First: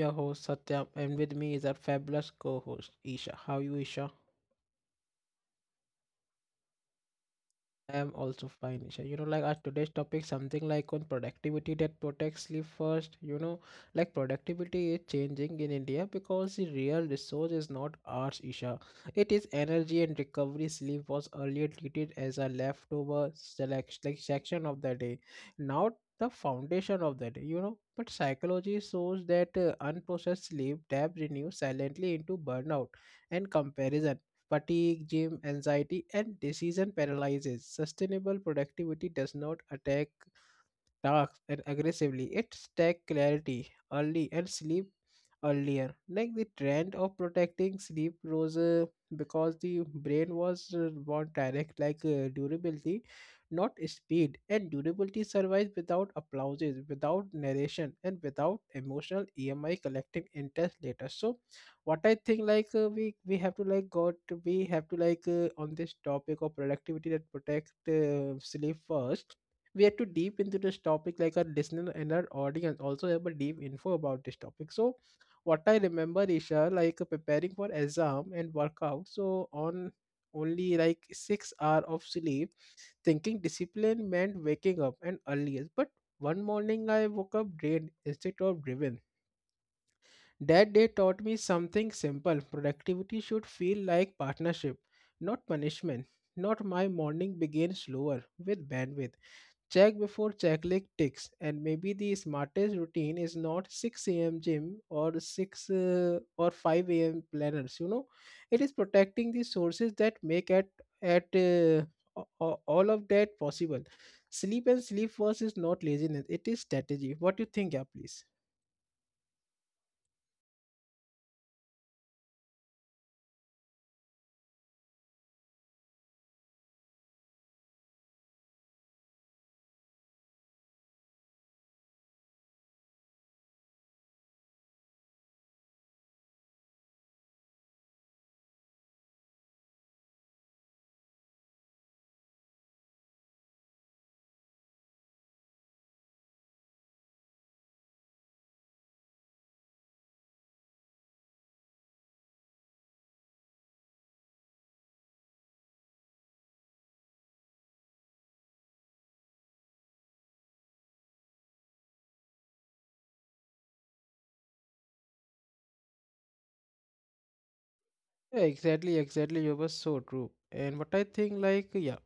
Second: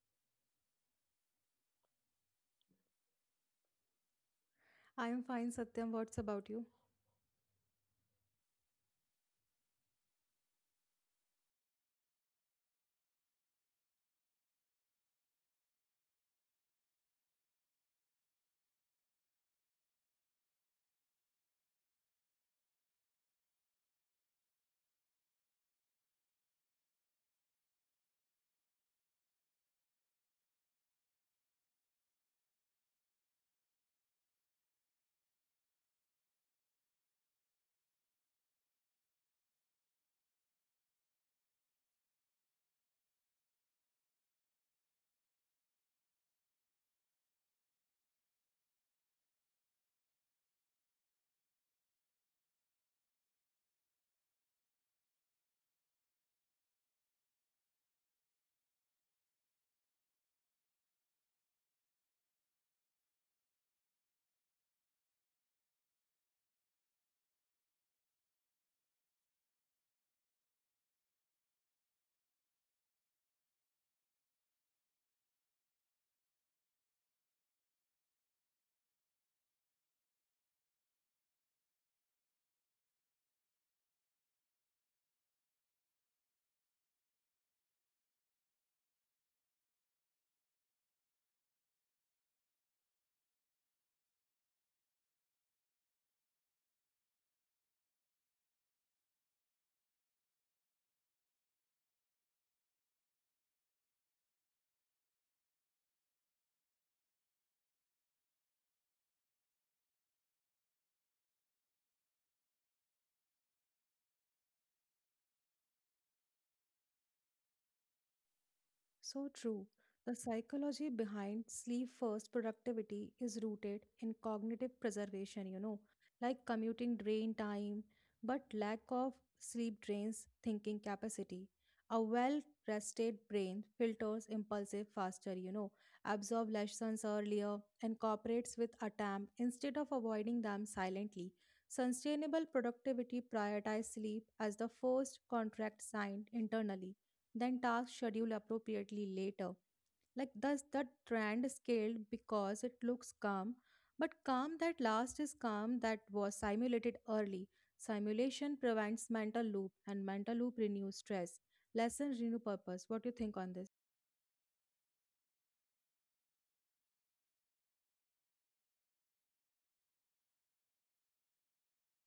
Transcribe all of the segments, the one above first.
your host Satyam and with me is our fabulous co-host Isha. How are you, Isha? I am fine, Satyam. What's about you? I'm also fine, Isha. You know, like our today's topic, something like on productivity that protects sleep first. You know, like productivity is changing in India because the real resource is not ours, Isha. It is energy and recovery. Sleep was earlier treated as a leftover select like section of the day, not the foundation of the day. You know, but psychology shows that unprocessed sleep debt renews silently into burnout and comparison fatigue, gym anxiety, and decision paralysis. Sustainable productivity does not attack tasks and aggressively. It takes clarity early and sleep earlier. Like the trend of protecting sleep rose because the brain was want direct like durability, not speed. And durability survives without applauses, without narration, and without emotional EMI collecting interest later. So, what I think like we have to like got we have to like on this topic of productivity that protect sleep first, we had to deep into this topic like our listener and our audience also have a deep info about this topic. So what I remember, Isha, like preparing for exam and workout, so on only like 6 hour of sleep, thinking discipline meant waking up and earliest. But one morning I woke up drained instead of driven. That day taught me something simple: productivity should feel like partnership, not punishment. Not my morning began slower with bandwidth check before checklist ticks, and maybe the smartest routine is not 6 a.m. gym or 6 or 5 a.m. planners. You know, it is protecting the sources that make at uh, all of that possible. Sleep and sleep first is not laziness; it is strategy. What do you think, yeah, please? So true. The psychology behind sleep first productivity is rooted in cognitive preservation, like commuting drain time, but lack of sleep drains thinking capacity. A well rested brain filters impulsive faster, absorb lessons earlier, and cooperates with attempt instead of avoiding them silently. Sustainable productivity prioritizes sleep as the first contract signed internally. Then tasks schedule appropriately later. Like thus the trend scaled because it looks calm, but calm that last is calm that was simulated early. Simulation prevents mental loop and mental loop renews stress. Lessons renew purpose. What do you think on this? Yeah, exactly, exactly. You were so true. And what I think, like, yeah,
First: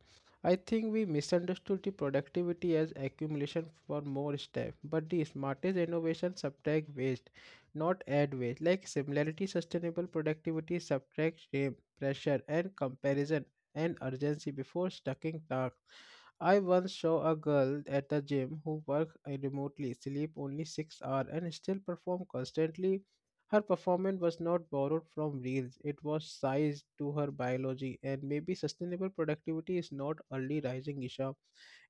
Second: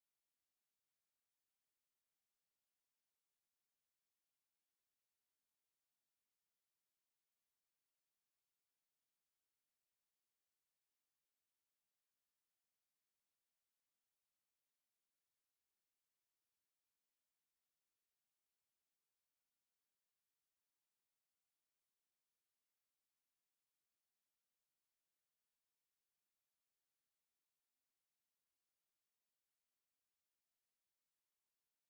I think we misunderstood the productivity as accumulation for more staff, but the smartest innovation subtract waste, not add waste. Like similarity, sustainable productivity subtract shame, pressure, and comparison and urgency before stacking tasks. I once saw a girl at the gym who worked remotely, sleep only 6 hours, and still perform constantly. Her performance was not borrowed from reels, it was sized to her biology. And maybe sustainable productivity is not early rising, Isha.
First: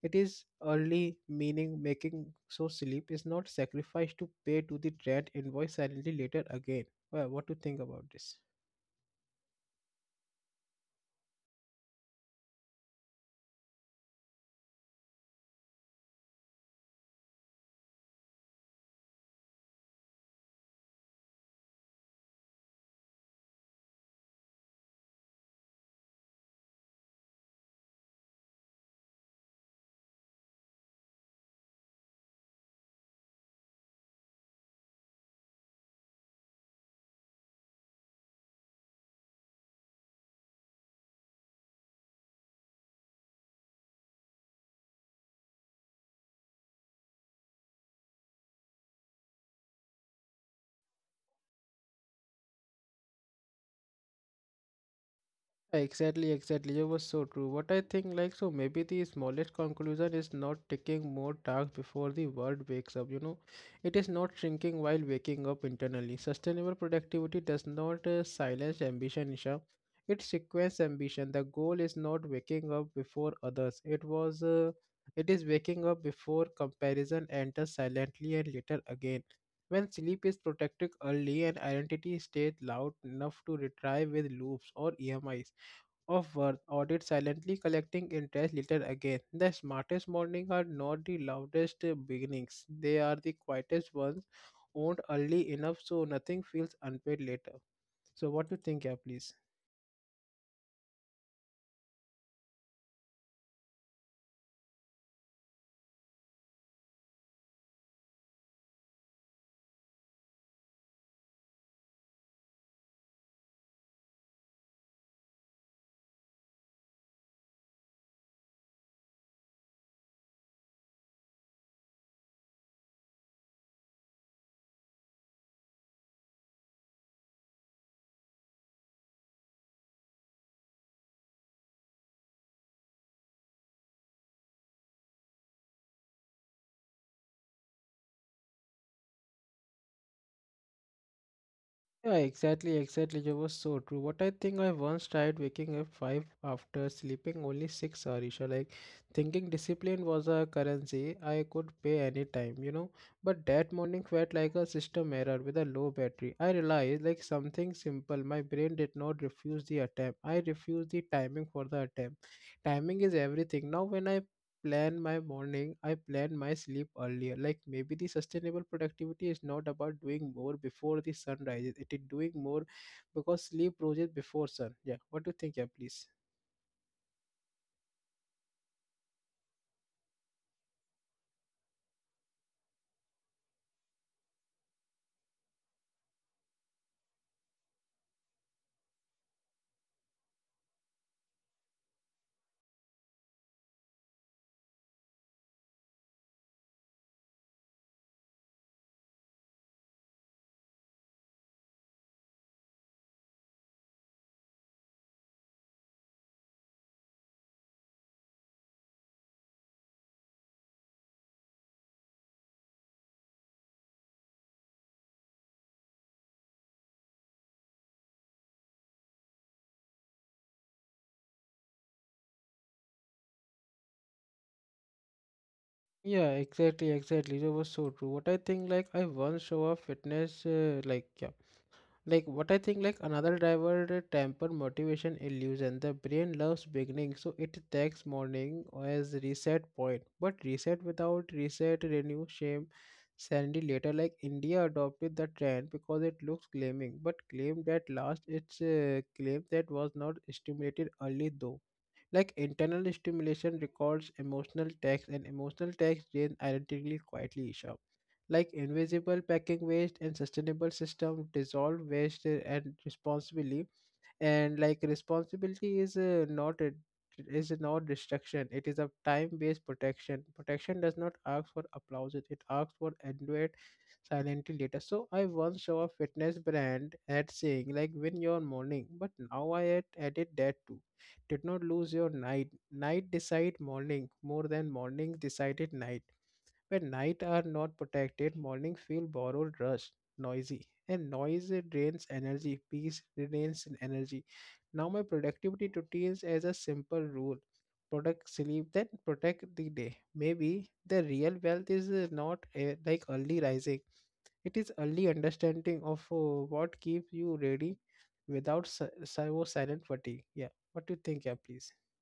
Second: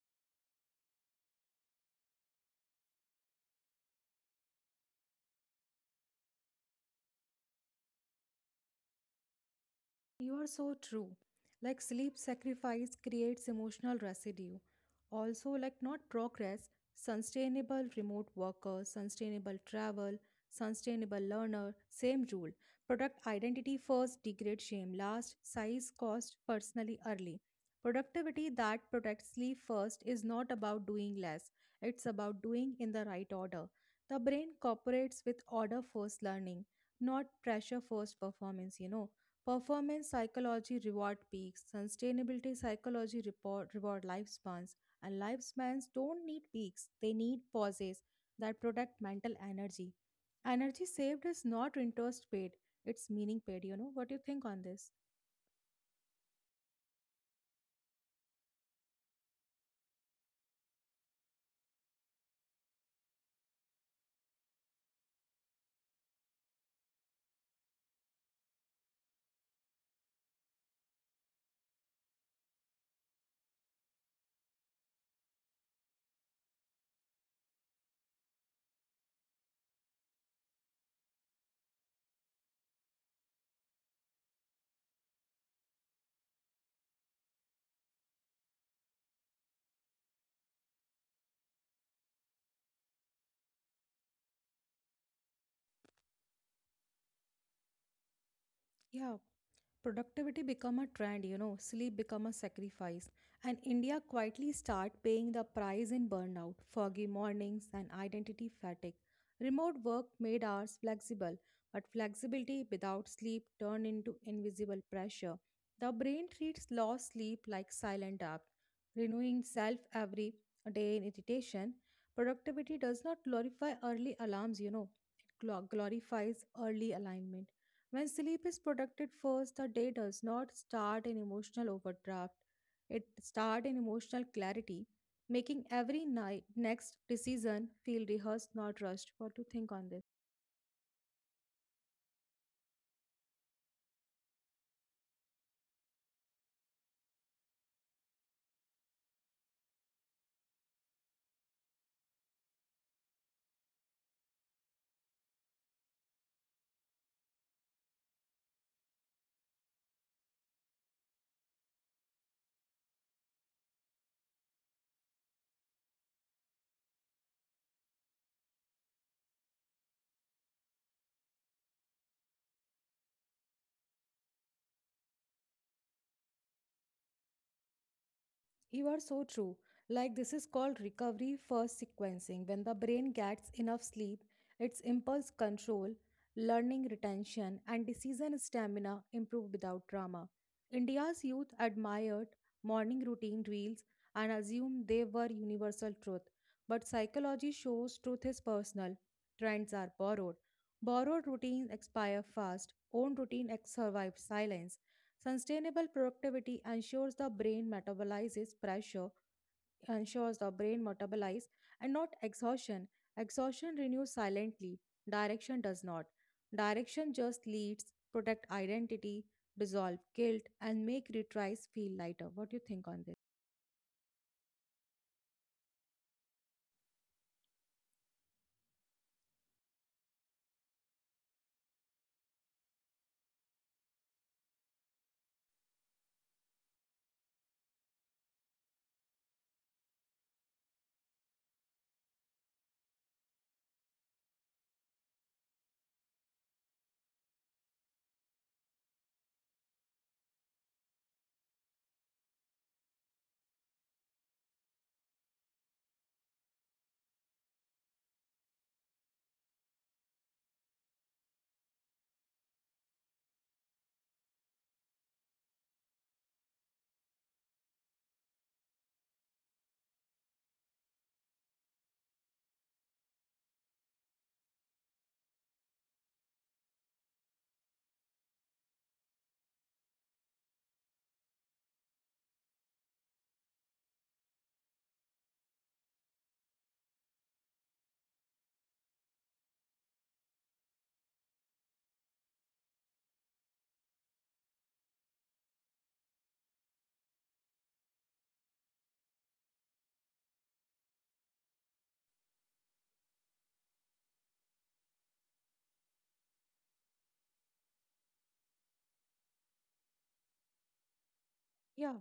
It is early, meaning making so sleep is not sacrificed to pay to the trend invoice silently later again. Well, what do you think about this? You are so true. Like sleep sacrifice creates emotional residue. Also, like not progress, sustainable remote worker, sustainable travel, sustainable learner, same rule. Product identity first, degrade shame last, size cost personally early. Productivity that protects sleep first is not about doing less, it's about doing in the right order. The brain cooperates with order first learning, not pressure first performance. Performance psychology reward peaks, sustainability psychology report, reward lifespans, and lifespans don't need peaks, they need pauses that protect mental energy. Energy saved is not interest paid, it's meaning paid. What do you think on this? Exactly, exactly. It was so true. What I think, like, so maybe the smallest conclusion is not taking more tasks before the world wakes up. You know, it is not shrinking while waking up internally. Sustainable productivity does not silence ambition, Isha. It sequence ambition. The goal is not waking up before others. It is waking up before comparison enters silently and later again. When sleep is protected early and identity stays loud enough to retrieve with loops or EMIs of worth audit silently collecting interest later again. The smartest mornings are not the loudest beginnings. They are the quietest ones owned early enough so nothing feels unpaid later. So what do you think, yeah, Yeah, please? productivity become a trend, sleep become a sacrifice, and India quietly start paying the price in burnout, foggy mornings, and identity fatigue. Remote work made hours flexible, but flexibility without sleep turned into invisible pressure. The brain treats lost sleep like silent debt, renewing self every day in irritation. Productivity does not glorify early alarms, it glorifies early alignment. When sleep is protected first, the day does not start in emotional overdraft. It starts in emotional clarity, making every night next decision feel rehearsed, not rushed. What to think on this? Yeah, exactly, exactly. You was so true. What I think, I once tried waking up five after sleeping only 6 hours, Isha. Like thinking discipline was a currency I could pay any time, you know. But that morning felt like a system error with a low battery. I realized like something simple. My brain did not refuse the attempt. I refused the timing for the attempt. Timing is everything. Now when I plan my morning, I plan my sleep earlier. Like maybe the sustainable productivity is not about doing more before the sun rises. It is doing more because sleep rises before sun. Yeah. What do you think, yeah, please? You are so true. Like, this is called recovery first sequencing. When the brain gets enough sleep, its impulse control, learning retention, and decision stamina improve without drama. India's youth admired morning routine reels and assumed they were universal truth. But psychology shows truth is personal, trends are borrowed. Borrowed routines expire fast, own routine survive silence. Sustainable productivity ensures the brain metabolizes pressure, ensures the brain metabolize and not exhaustion. Exhaustion renews silently, direction does not. Direction just leads, protect identity, dissolve guilt, and make retries feel lighter. What do you think on this? Yeah, exactly, exactly. That was so true. What I think, like, I once saw a fitness, like, yeah, like what I think like another driver temper motivation illusion. The brain loves beginning, so it takes morning as reset point, but reset without reset renew shame sandy later. Like India adopted the trend because it looks claiming, but claimed that last its claim that was not stimulated early though. Like internal stimulation records emotional text and emotional text gain identically quietly, Isha. Like invisible packing waste and sustainable system dissolve waste and responsibly. And like responsibility is not a is not destruction, it is a time-based protection. Protection does not ask for applause, it asks for endurance silently later. So I once saw a fitness brand ad saying like win your morning, but now I had added that too. Did not lose your night. Night decide morning more than morning decided night. When nights are not protected, mornings feel borrowed, rushed, noisy, and noise drains energy. Peace drains energy. Now my productivity routines as a simple rule: protect sleep, then protect the day. Maybe the real wealth is not like early rising; it is early understanding of what keeps you ready without silent fatigue. Yeah, what do you think? Yeah, please. Yeah,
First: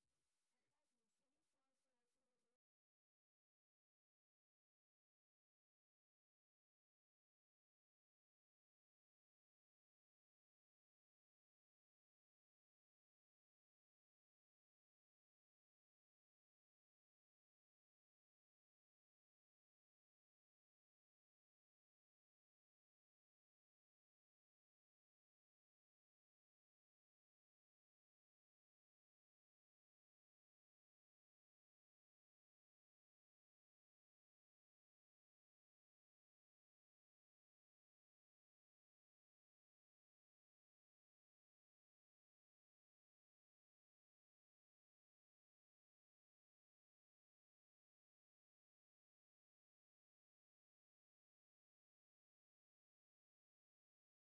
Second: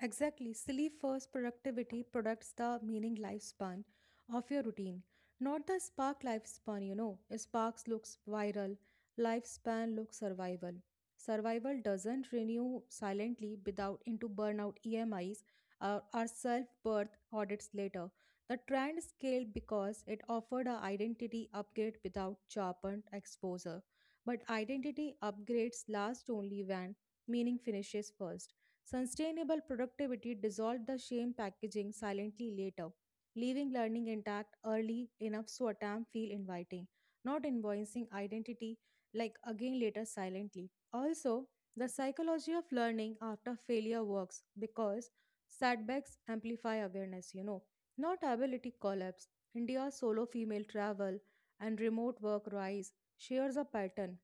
exactly. Sleep first productivity products the meaning lifespan of your routine, not the spark lifespan. Sparks looks viral, lifespan looks survival. Survival doesn't renew silently without into burnout EMIs or self birth audits later. The trend scaled because it offered a identity upgrade without sharpened exposure. But identity upgrades last only when meaning finishes first. Sustainable productivity dissolved the shame packaging silently later, leaving learning intact early enough so a feel inviting, not invoicing identity like again later silently. Also, the psychology of learning after failure works because setbacks amplify awareness, not ability collapse. India's solo female travel and remote work rise shares a pattern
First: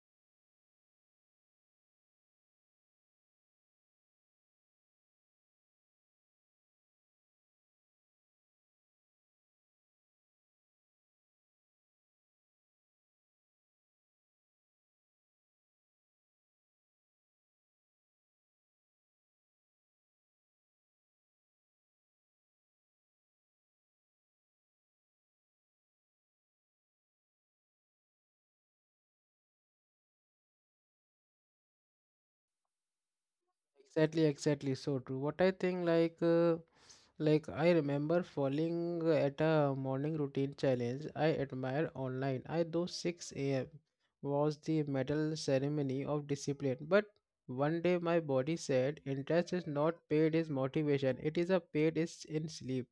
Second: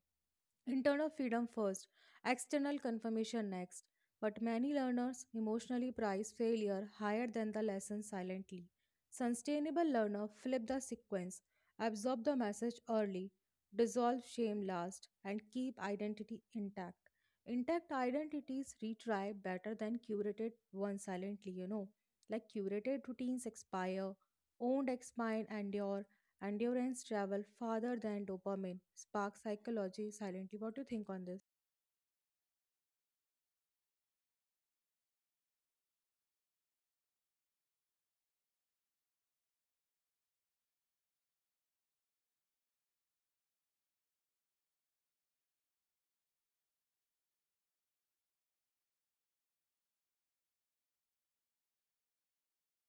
internal freedom first external confirmation next but many learners emotionally prize failure higher than the lesson silently. Sustainable learner flip the sequence, absorb the message early, dissolve shame last, and keep identity intact. Intact identities retry better than curated ones silently. Like curated routines expire, owned expire endure, endurance travel farther than dopamine, spark psychology silently. What do you think on this? Exactly, exactly. So true. What I think, like I remember falling at a morning routine challenge I admire online. I though 6 a.m. was the medal ceremony of discipline, but one day my body said, "Interest is not paid is motivation. It is a paid is in sleep."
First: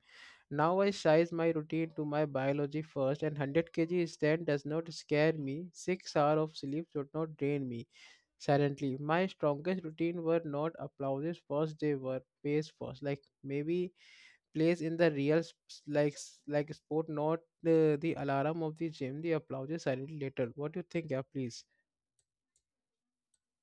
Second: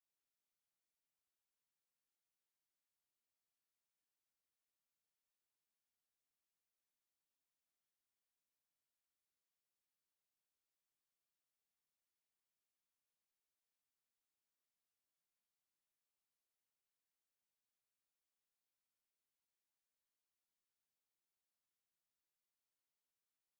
Now I size my routine to my biology first, and 100 kg stand does not scare me. 6 hours of sleep should not drain me silently. My strongest routine were not applauses first, they were pace first. Like maybe plays in the real like like sport, not the alarm of the gym. The applauses silently later. What do you think, yeah, please?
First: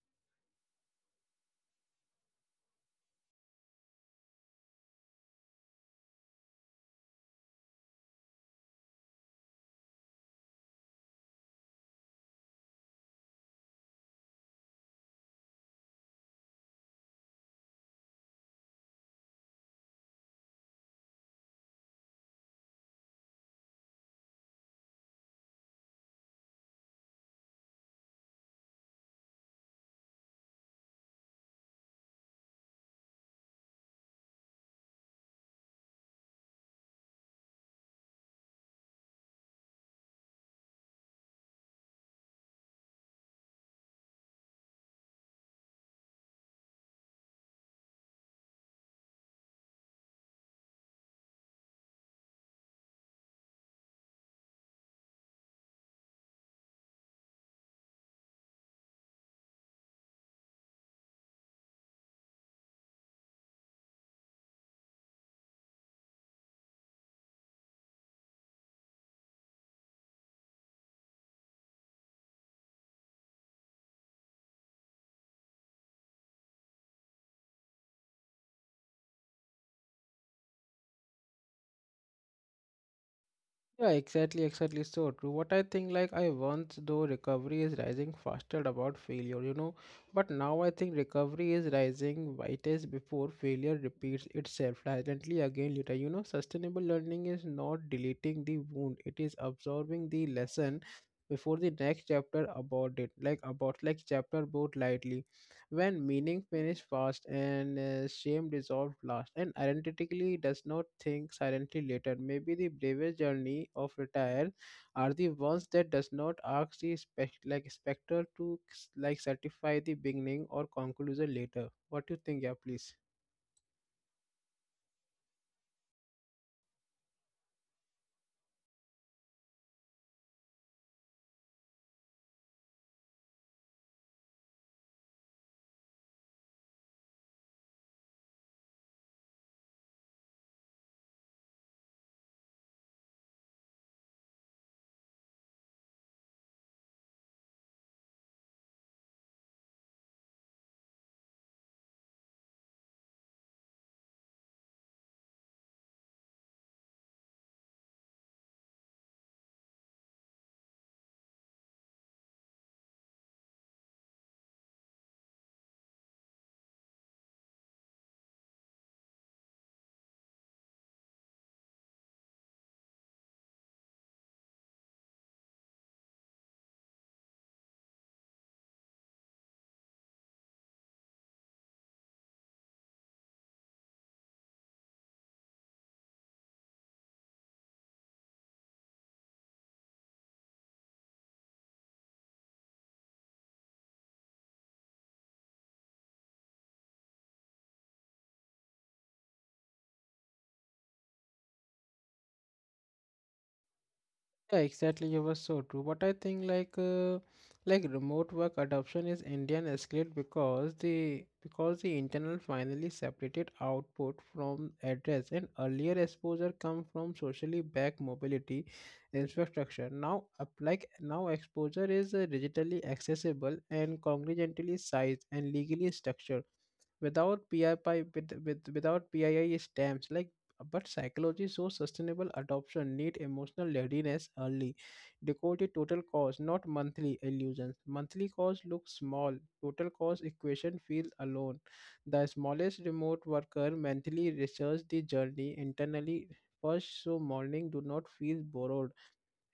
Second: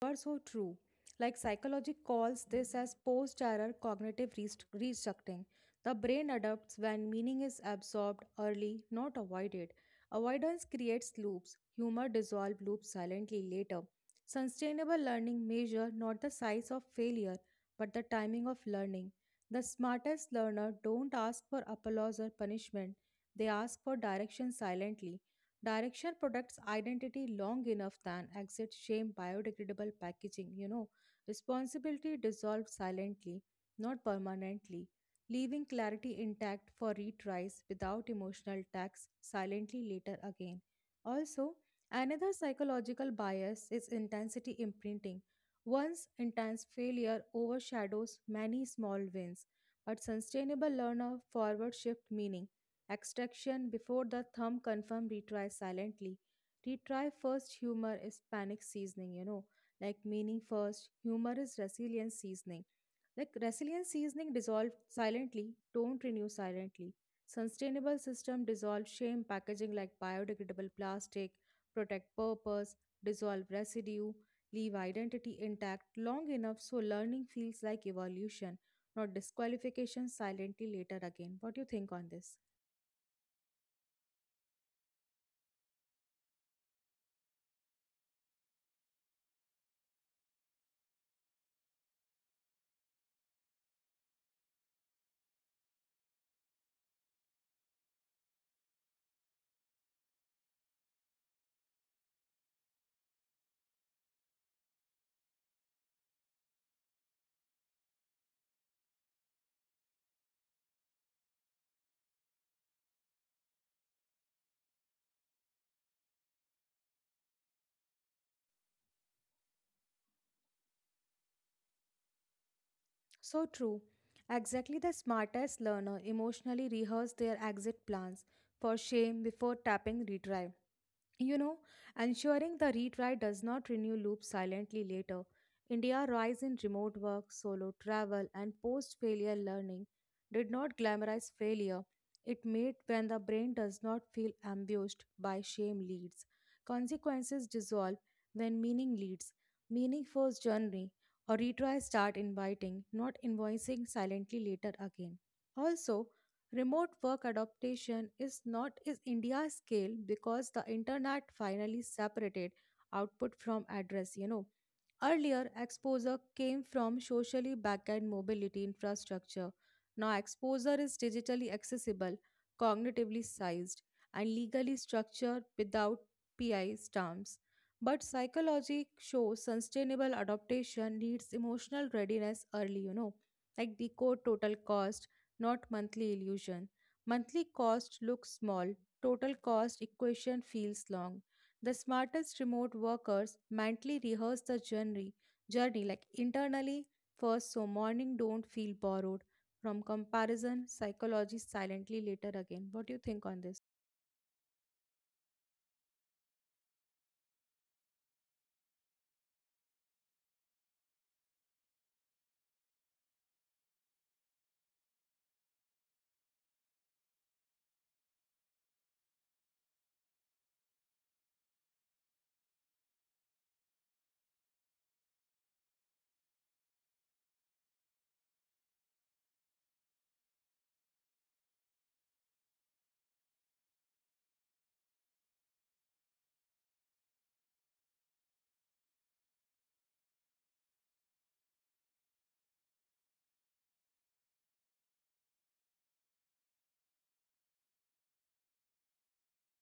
Are so true. Like psychology calls this as post-error cognitive restructuring. The brain adapts when meaning is absorbed early, not avoided. Avoidance creates loops. Humor dissolves loops silently later. Sustainable learning measure not the size of failure, but the timing of learning. The smartest learner don't ask for applause or punishment. They ask for direction silently. Direction protects identity long enough than exit shame biodegradable packaging. Responsibility dissolves silently, not permanently, leaving clarity intact for retries without emotional tax silently later again. Also, another psychological bias is intensity imprinting. Once intense failure overshadows many small wins, but sustainable learner forward shift meaning. Extraction before the thumb confirm retry silently. Retry first humor is panic seasoning. Like meaning first, humor is resilience seasoning. Like resilience seasoning dissolve silently, don't renew silently. Sustainable system dissolve shame packaging like biodegradable plastic, protect purpose, dissolve residue, leave identity intact long enough so learning feels like evolution, not disqualification silently later again. What do you think on this? Yeah, exactly, exactly. So true. What I think, like, I once though recovery is rising faster about failure, you know, but now I think recovery is rising whitest before failure repeats itself silently again later. You know, sustainable learning is not deleting the wound, it is absorbing the lesson before the next chapter about it, like, about like chapter both lightly when meaning finished fast and shame dissolved last and identically does not think silently later. Maybe the bravest journey of retire are the ones that does not ask the like specter to like certify the beginning or conclusion later. What do you think, yeah, please? So true. Exactly the smartest learner emotionally rehearse their exit plans for shame before tapping retrieve. You know, ensuring the retry does not renew loops silently later. India rise in remote work, solo travel, and post failure learning did not glamorize failure. It made when the brain does not feel ambushed by shame leads. Consequences dissolve when meaning leads. Meaning first journey or retry start inviting, not invoicing silently later again. Also, remote work adaptation is not is India's scale because the internet finally separated output from address. Earlier, exposure came from socially backed mobility infrastructure. Now, exposure is digitally accessible, cognitively sized, and legally structured without PI stamps. But psychology shows sustainable adaptation needs emotional readiness early, like decode total cost, not monthly illusion. Monthly cost looks small, total cost equation feels long. The smartest remote workers mentally rehearse the journey like internally first so morning don't feel borrowed from comparison psychology silently later again. What do you think on this? Yeah, exactly. You were so true. But I think like remote work adoption is Indian escalate because the internal finally separated output from address and earlier exposure come from socially backed mobility infrastructure. Now up like now exposure is digitally accessible and congruently sized and legally structured without P I P without PII stamps. Like but psychology shows sustainable adoption need emotional readiness early. Decode the total cost, not monthly illusions. Monthly cost looks small. Total cost equation feels alone. The smallest remote worker mentally research the journey internally first so morning do not feel borrowed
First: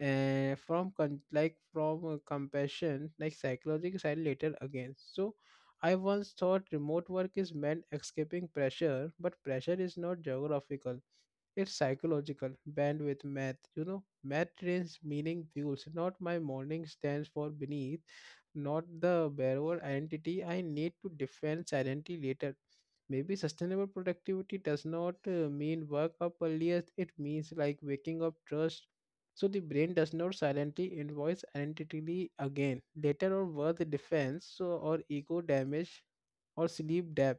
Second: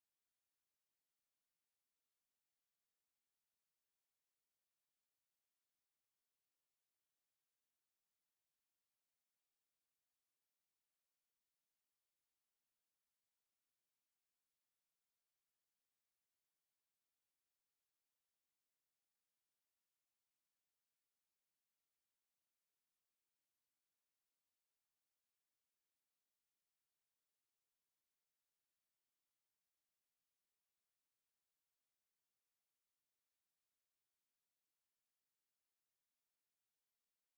from like from compassion like psychological side later again. So I once thought remote work is meant escaping pressure, but pressure is not geographical. It's psychological, bandwidth math. You know, math trains meaning fuels, not my morning stands for beneath, not the borrower identity I need to defend silently later. Maybe sustainable productivity does not mean work up earlier. It means like waking up trust so the brain does not silently invoice identity again later or worth defense so or ego damage or sleep debt.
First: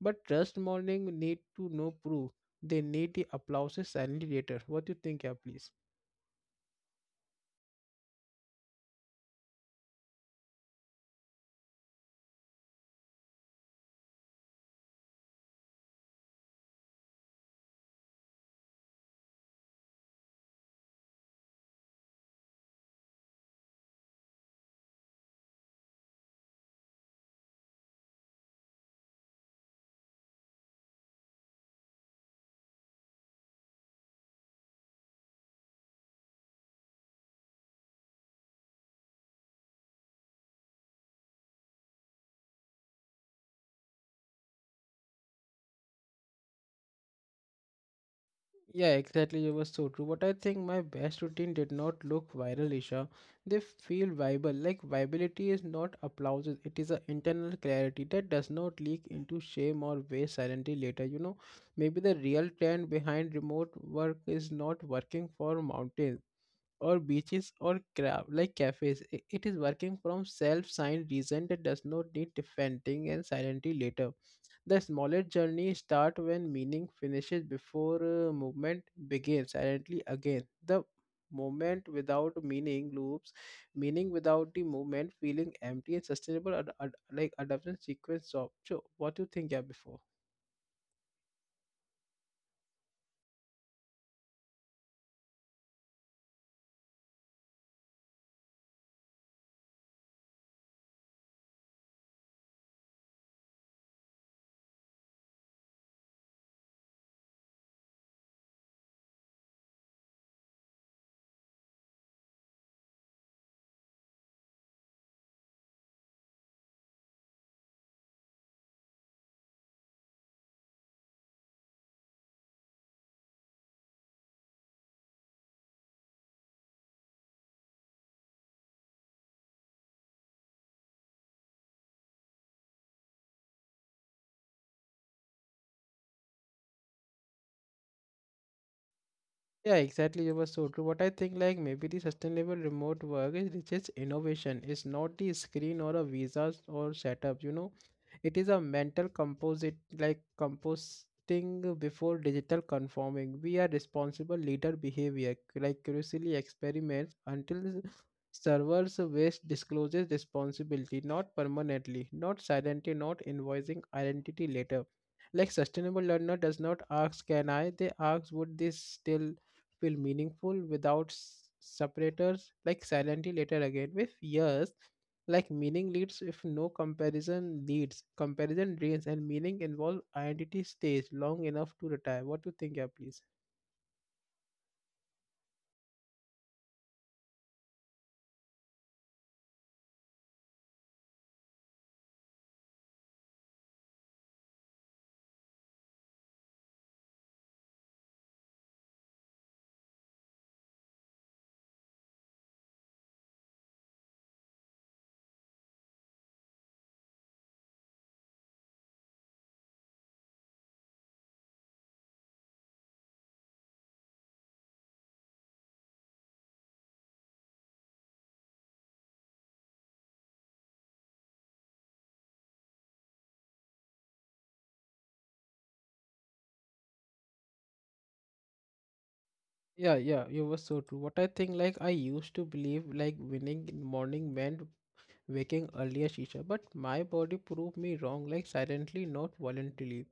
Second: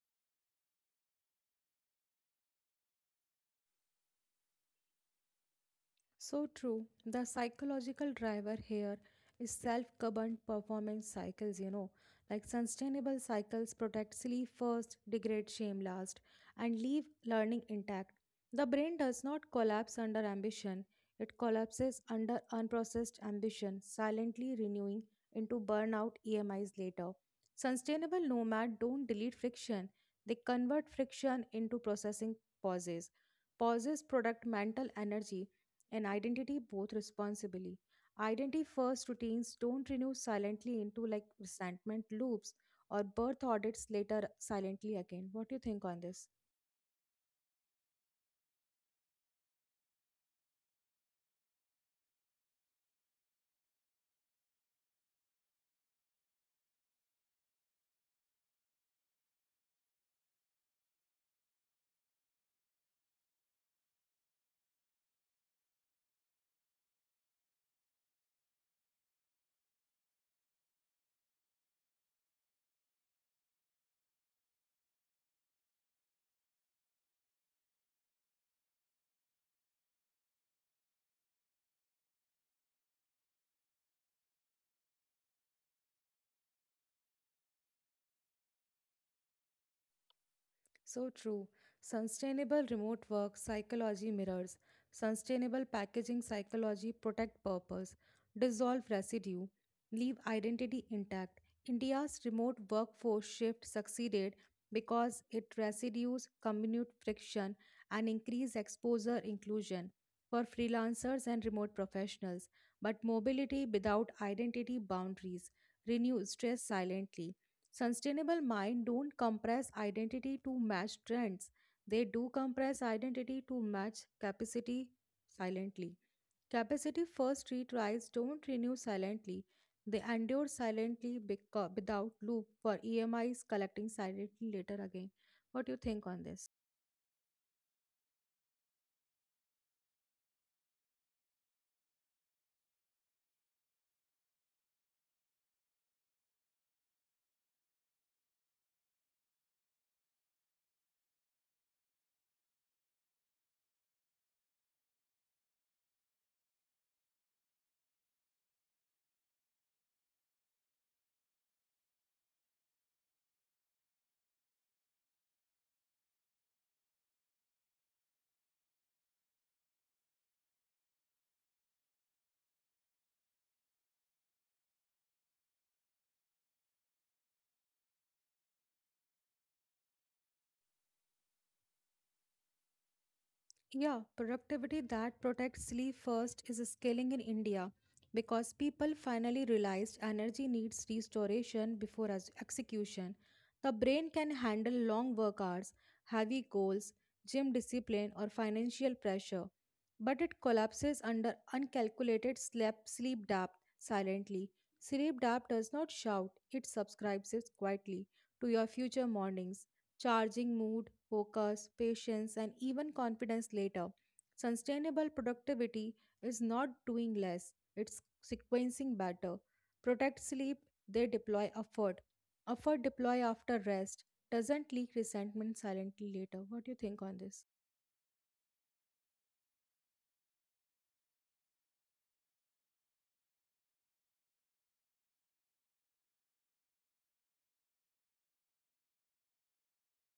But trust morning need to no proof. They need the applauses silently later. What do you think, yeah, please? So true. The psychological driver here is self-governed performance cycles. Like sustainable cycles protect sleep first, degrade shame last, and leave learning intact. The brain does not collapse under ambition. It collapses under unprocessed ambition, silently renewing into burnout EMIs later. Sustainable nomad don't delete friction. They convert friction into processing pauses. Pauses product mental energy and identity both responsibly. Identity first routines don't renew silently into like resentment loops or birth audits later silently again. What do you think on this? Yeah, exactly. You were so true. But I think my best routine did not look viral, Isha. They feel viable. Like viability is not applause. It is an internal clarity that does not leak into shame or waste silently later. You know, maybe the real trend behind remote work is not working for mountains or beaches or crab like cafes. It is working from self-signed reason that does not need defending and silently later. The smallest journey start when meaning finishes before movement begins. Silently again, the movement without meaning loops, meaning without the movement, feeling empty and sustainable. Like adaptation sequence of. So, what do you think? Yeah, before. So true. Sustainable remote work psychology mirrors, sustainable packaging psychology protect purpose, dissolve residue, leave identity intact. India's remote workforce shift succeeded because it reduces commute friction and increased exposure inclusion for freelancers and remote professionals, but mobility without identity boundaries renew stress silently. Sustainable mind don't compress identity to match trends. They do compress identity to match capacity silently. Capacity first retries don't renew silently. They endure silently without loop for EMIs collecting silently later again. What do you think on this? Yeah, exactly. You were so true. What I think, like maybe the sustainable remote work is just innovation. It's not the screen or a visas or setup. You know, it is a mental composite, like composting before digital conforming. We are responsible leader behavior, like curiously experiments until servers waste discloses responsibility, not permanently, not silently, not invoicing identity later. Like sustainable learner does not ask, can I? They ask, would this still feel meaningful without separators, like silently later again with years. Like meaning leads, if no comparison leads, comparison drains, and meaning involve identity stays long enough to retire. What do you think? Yeah, please? Yeah, productivity that protects sleep first is scaling in India because people finally realized energy needs restoration before execution. The brain can handle long work hours, heavy goals, gym discipline, or financial pressure, but it collapses under uncalculated sleep depth silently. Sleep depth does not shout, it subscribes quietly to your future mornings charging mood, focus, patience, and even confidence later. Sustainable productivity is not doing less, it's sequencing better. Protect sleep, they deploy effort. Effort deploy after rest doesn't leak resentment silently later. What do you think on this? Yeah, yeah, you were so true. What I think, like I used to believe, like winning in morning meant waking earlier, Shisha, but my body proved me wrong, like silently, not voluntarily.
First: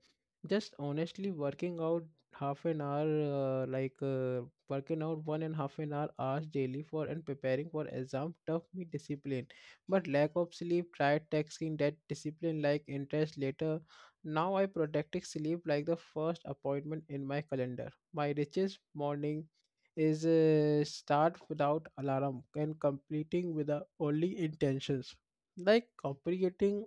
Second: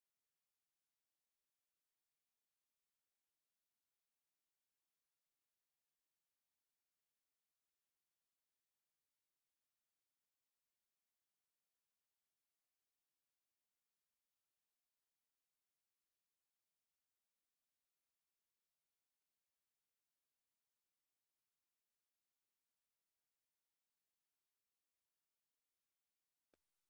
Just honestly working out half an hour, like working out one and half an hour hours daily for and preparing for exam taught me discipline. But lack of sleep, tried taxing that discipline like interest later. Now I protect sleep like the first appointment in my calendar. My richest morning is a start without alarm and completing with the only intentions. Like comprehending,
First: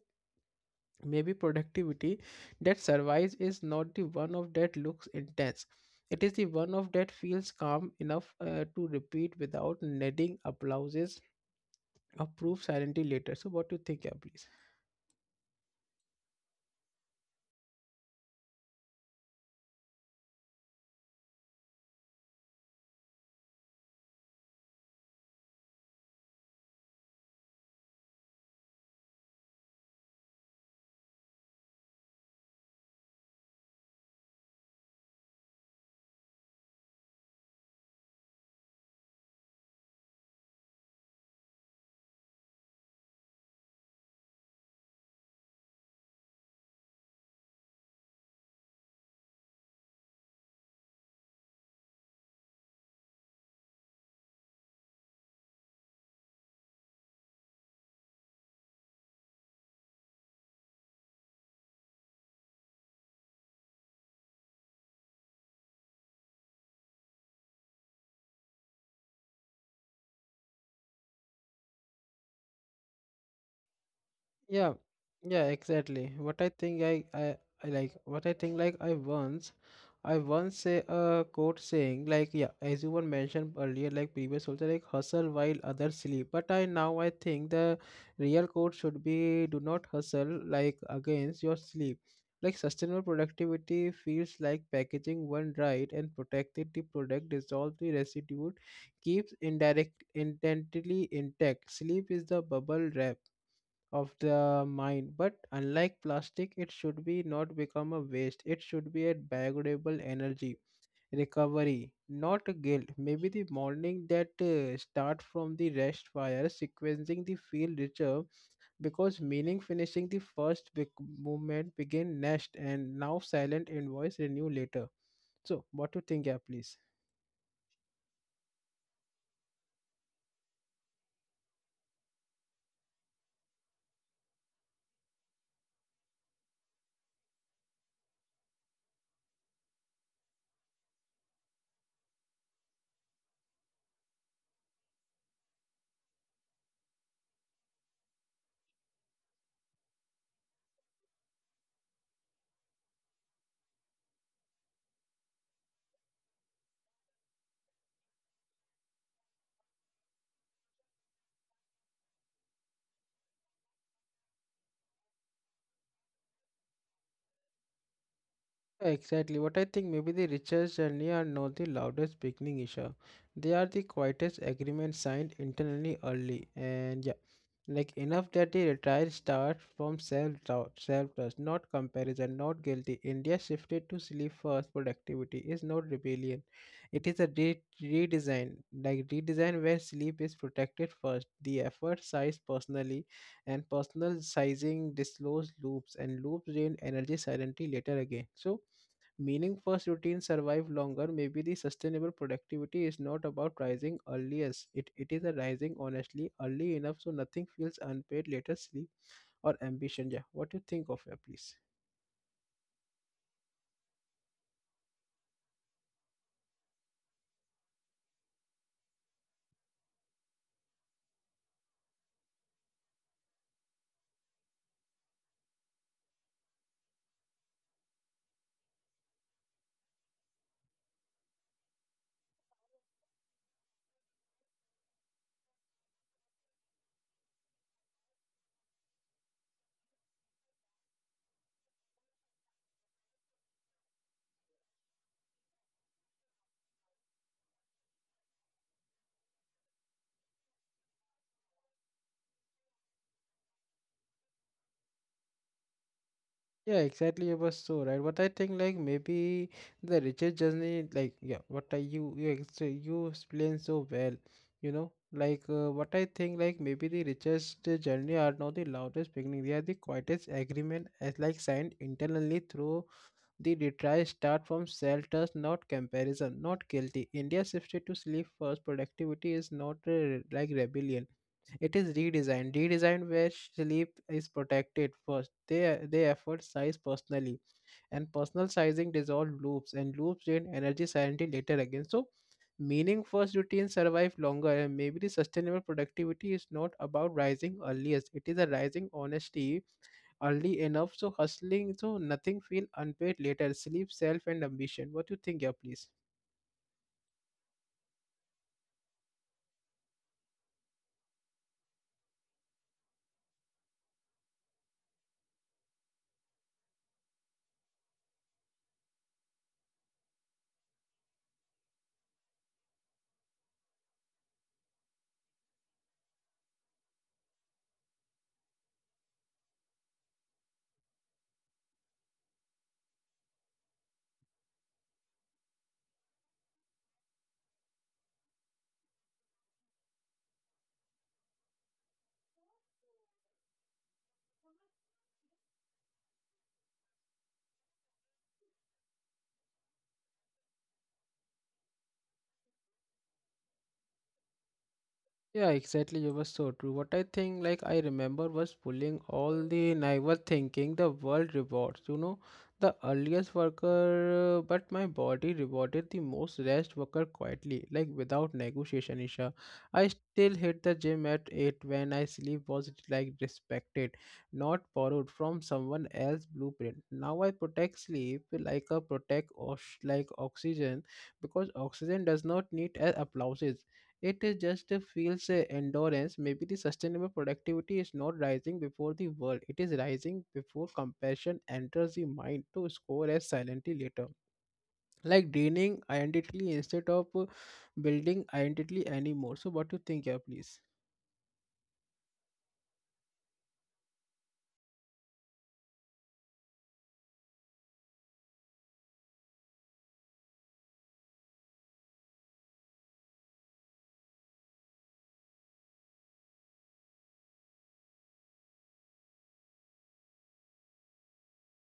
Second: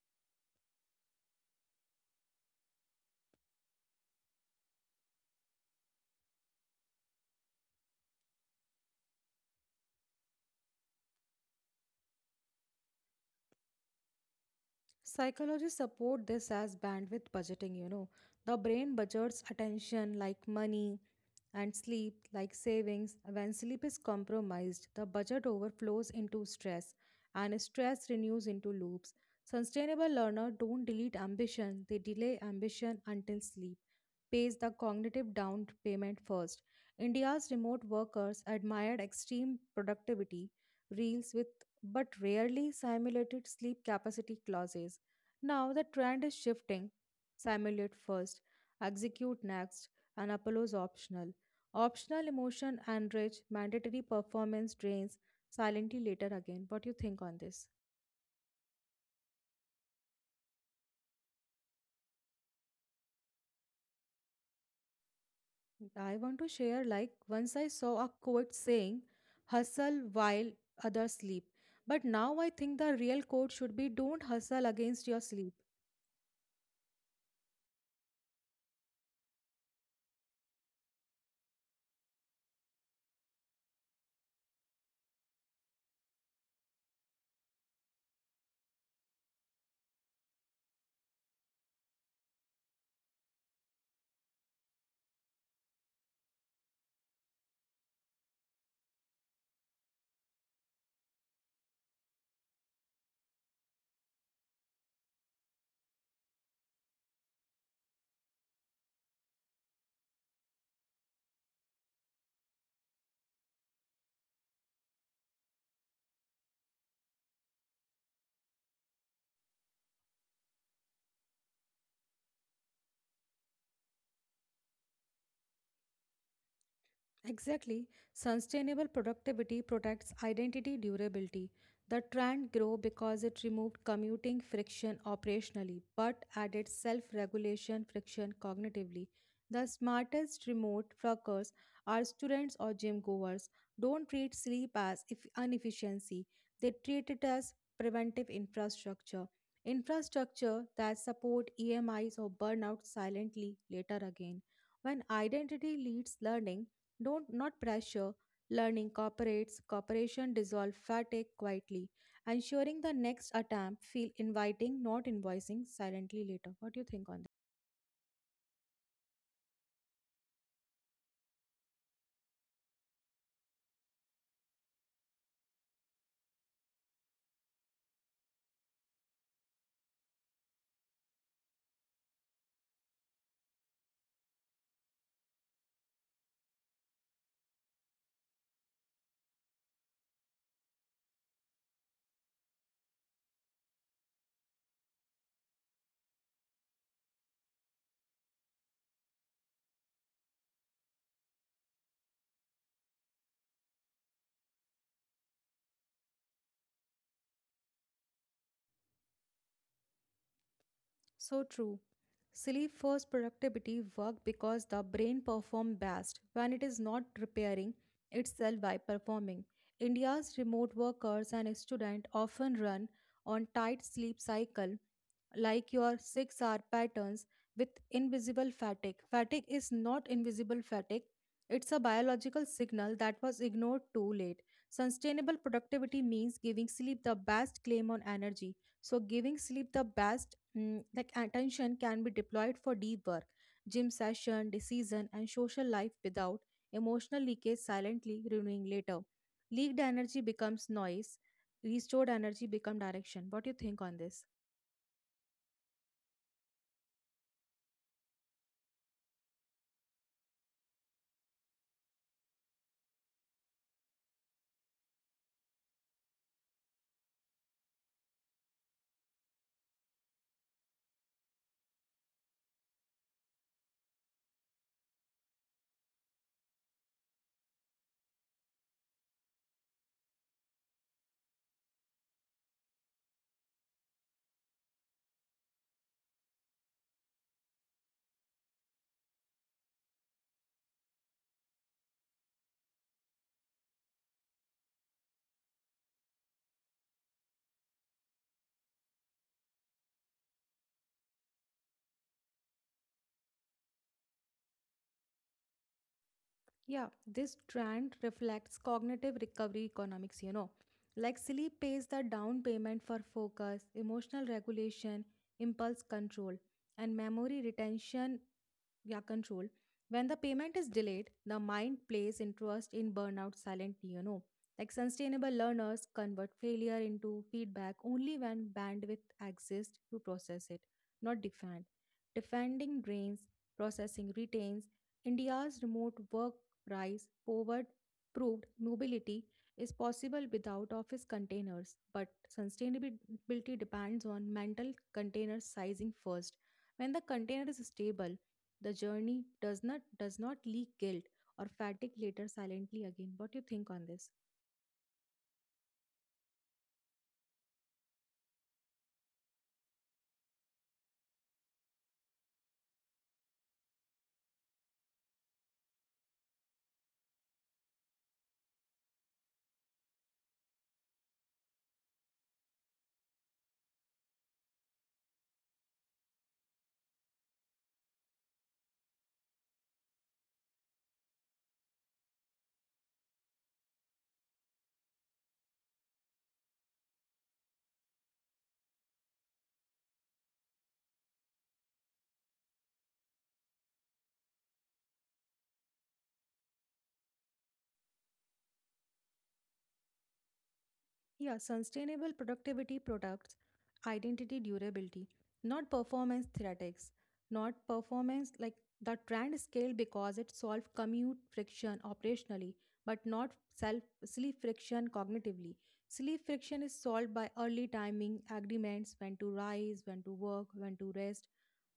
maybe productivity that survives is not the one of that looks intense. It is the one of that feels calm enough to repeat without needing applauses or proof silently later. So what do you think? Yeah, please? Psychologists support this as bandwidth budgeting. The brain budgets attention like money, and sleep, like savings, when sleep is compromised, the budget overflows into stress, and stress renews into loops. Sustainable learners don't delete ambition, they delay ambition until sleep pays the cognitive down payment first. India's remote workers admired extreme productivity reels with but rarely simulated sleep capacity clauses. Now the trend is shifting. Simulate first, execute next, and Apollo's optional. Optional emotion enrich, mandatory performance drains silently later again. What do you think on this? I want to share like once I saw a quote saying, hustle while others sleep. But now I think the real quote should be don't hustle Yeah, against your yeah, sleep. exactly. What I think, I like what I think, like I once say a quote saying, like yeah, as you were mentioned earlier, like previous also, like hustle while others sleep. But I now I think the real quote should be do not hustle, like, against your sleep. Like sustainable productivity feels like packaging one right and protected the product, dissolve the residue, keeps indirect intently intact. Sleep is the bubble wrap of the mind, but unlike plastic it should be not become a waste, it should be a biodegradable energy recovery, not a guilt. Maybe the morning that start from the rest fire sequencing the field richer, because meaning finishing the first big movement begin next, and now silent invoice renew later. So what do you think? Yeah, please? Exactly. Sustainable productivity protects identity durability. The trend grew because it removed commuting friction operationally, but added self-regulation friction cognitively. The smartest remote workers are students or gym goers. Don't treat sleep as if inefficiency. They treat it as preventive infrastructure. Infrastructure that support EMIs or burnout silently later again. When identity leads learning, don't not pressure. Learning cooperates, cooperation dissolve fatigue quietly, ensuring the next attempt feel inviting, not invoicing silently later. What do you think on that? Exactly what I think. Maybe the richest journey are not the loudest beginning issue. They are the quietest agreement signed internally early, and yeah, like enough that the retire starts from self doubt, self trust, not comparison, not guilty. India shifted to sleep first. Productivity is not rebellion; it is a redesign, like redesign where sleep is protected first. The effort size personally, and personal sizing disclose loops, and loops drain energy silently later again. So, meaning first routines survive longer. Maybe the sustainable productivity is not about rising earliest. It is a rising honestly early enough, so nothing feels unpaid later sleep or ambition. Yeah, what you think of it, So please? true. Sleep first productivity work because the brain perform best when it is not repairing itself by performing. India's remote workers and students often run on tight sleep cycle like your 6-hour patterns with invisible fatigue. Fatigue is not invisible fatigue, it's a biological signal that was ignored too late. Sustainable productivity means giving sleep the best claim on energy. So, giving sleep the best like attention can be deployed for deep work, gym session, decision, and social life without emotional leakage silently renewing later. Leaked energy becomes noise, restored energy become direction. What do you think on this? Yeah, exactly. You was so right. What I think, like maybe the richest journey, like yeah, what I so you explain so well. You know, like what I think, like maybe the richest journey are not the loudest beginning. They are the quietest agreement as like signed internally through. The retries start from shelters, not comparison, not guilty. India's shifted to sleep first productivity is not like rebellion. It is redesign. Redesign where sleep is protected first. They effort size personally, and personal sizing dissolve loops, and loops drain energy sanity later again. So, meaning first routines survive longer, and maybe the sustainable productivity is not about rising earliest. It is a rising honesty early enough so hustling, so nothing feel unpaid later sleep self and ambition. What you think? Yeah, please? Yeah, this trend reflects cognitive recovery economics. Like sleep pays the down payment for focus, emotional regulation, impulse control, and memory retention yeah, control. When the payment is delayed, the mind plays interest in burnout silently, you know. Like sustainable learners convert failure into feedback only when bandwidth exists to process it, not defend. Defending drains, processing retains. India's remote work Rice, Povard proved nobility is possible without office containers, but sustainability depends on mental container sizing first. When the container is stable, the journey does not leak guilt or fatigue later silently again. What do you think on this? Yeah, exactly. You were so true. What I think, like, I remember was pulling all the, and I was thinking the world rewards, you know, the earliest worker, but my body rewarded the most rest worker quietly, like, without negotiation, Isha. I still hit the gym at 8 when I sleep was, like, respected, not borrowed from someone else blueprint. Now I protect sleep like a protect, osh like oxygen, because oxygen does not need applauses, it is just a feels endurance. Maybe the sustainable productivity is not rising before the world. It is rising before compassion enters the mind to score as silently later. Like draining identity instead of building identity anymore. So what do you think? Yeah, please? Yeah, sustainable productivity products, identity durability, not performance theoretics, not performance like the trend scale because it solved commute friction operationally, but not self sleep friction cognitively. Sleep friction is solved by early timing agreements, when to rise, when to work, when to rest,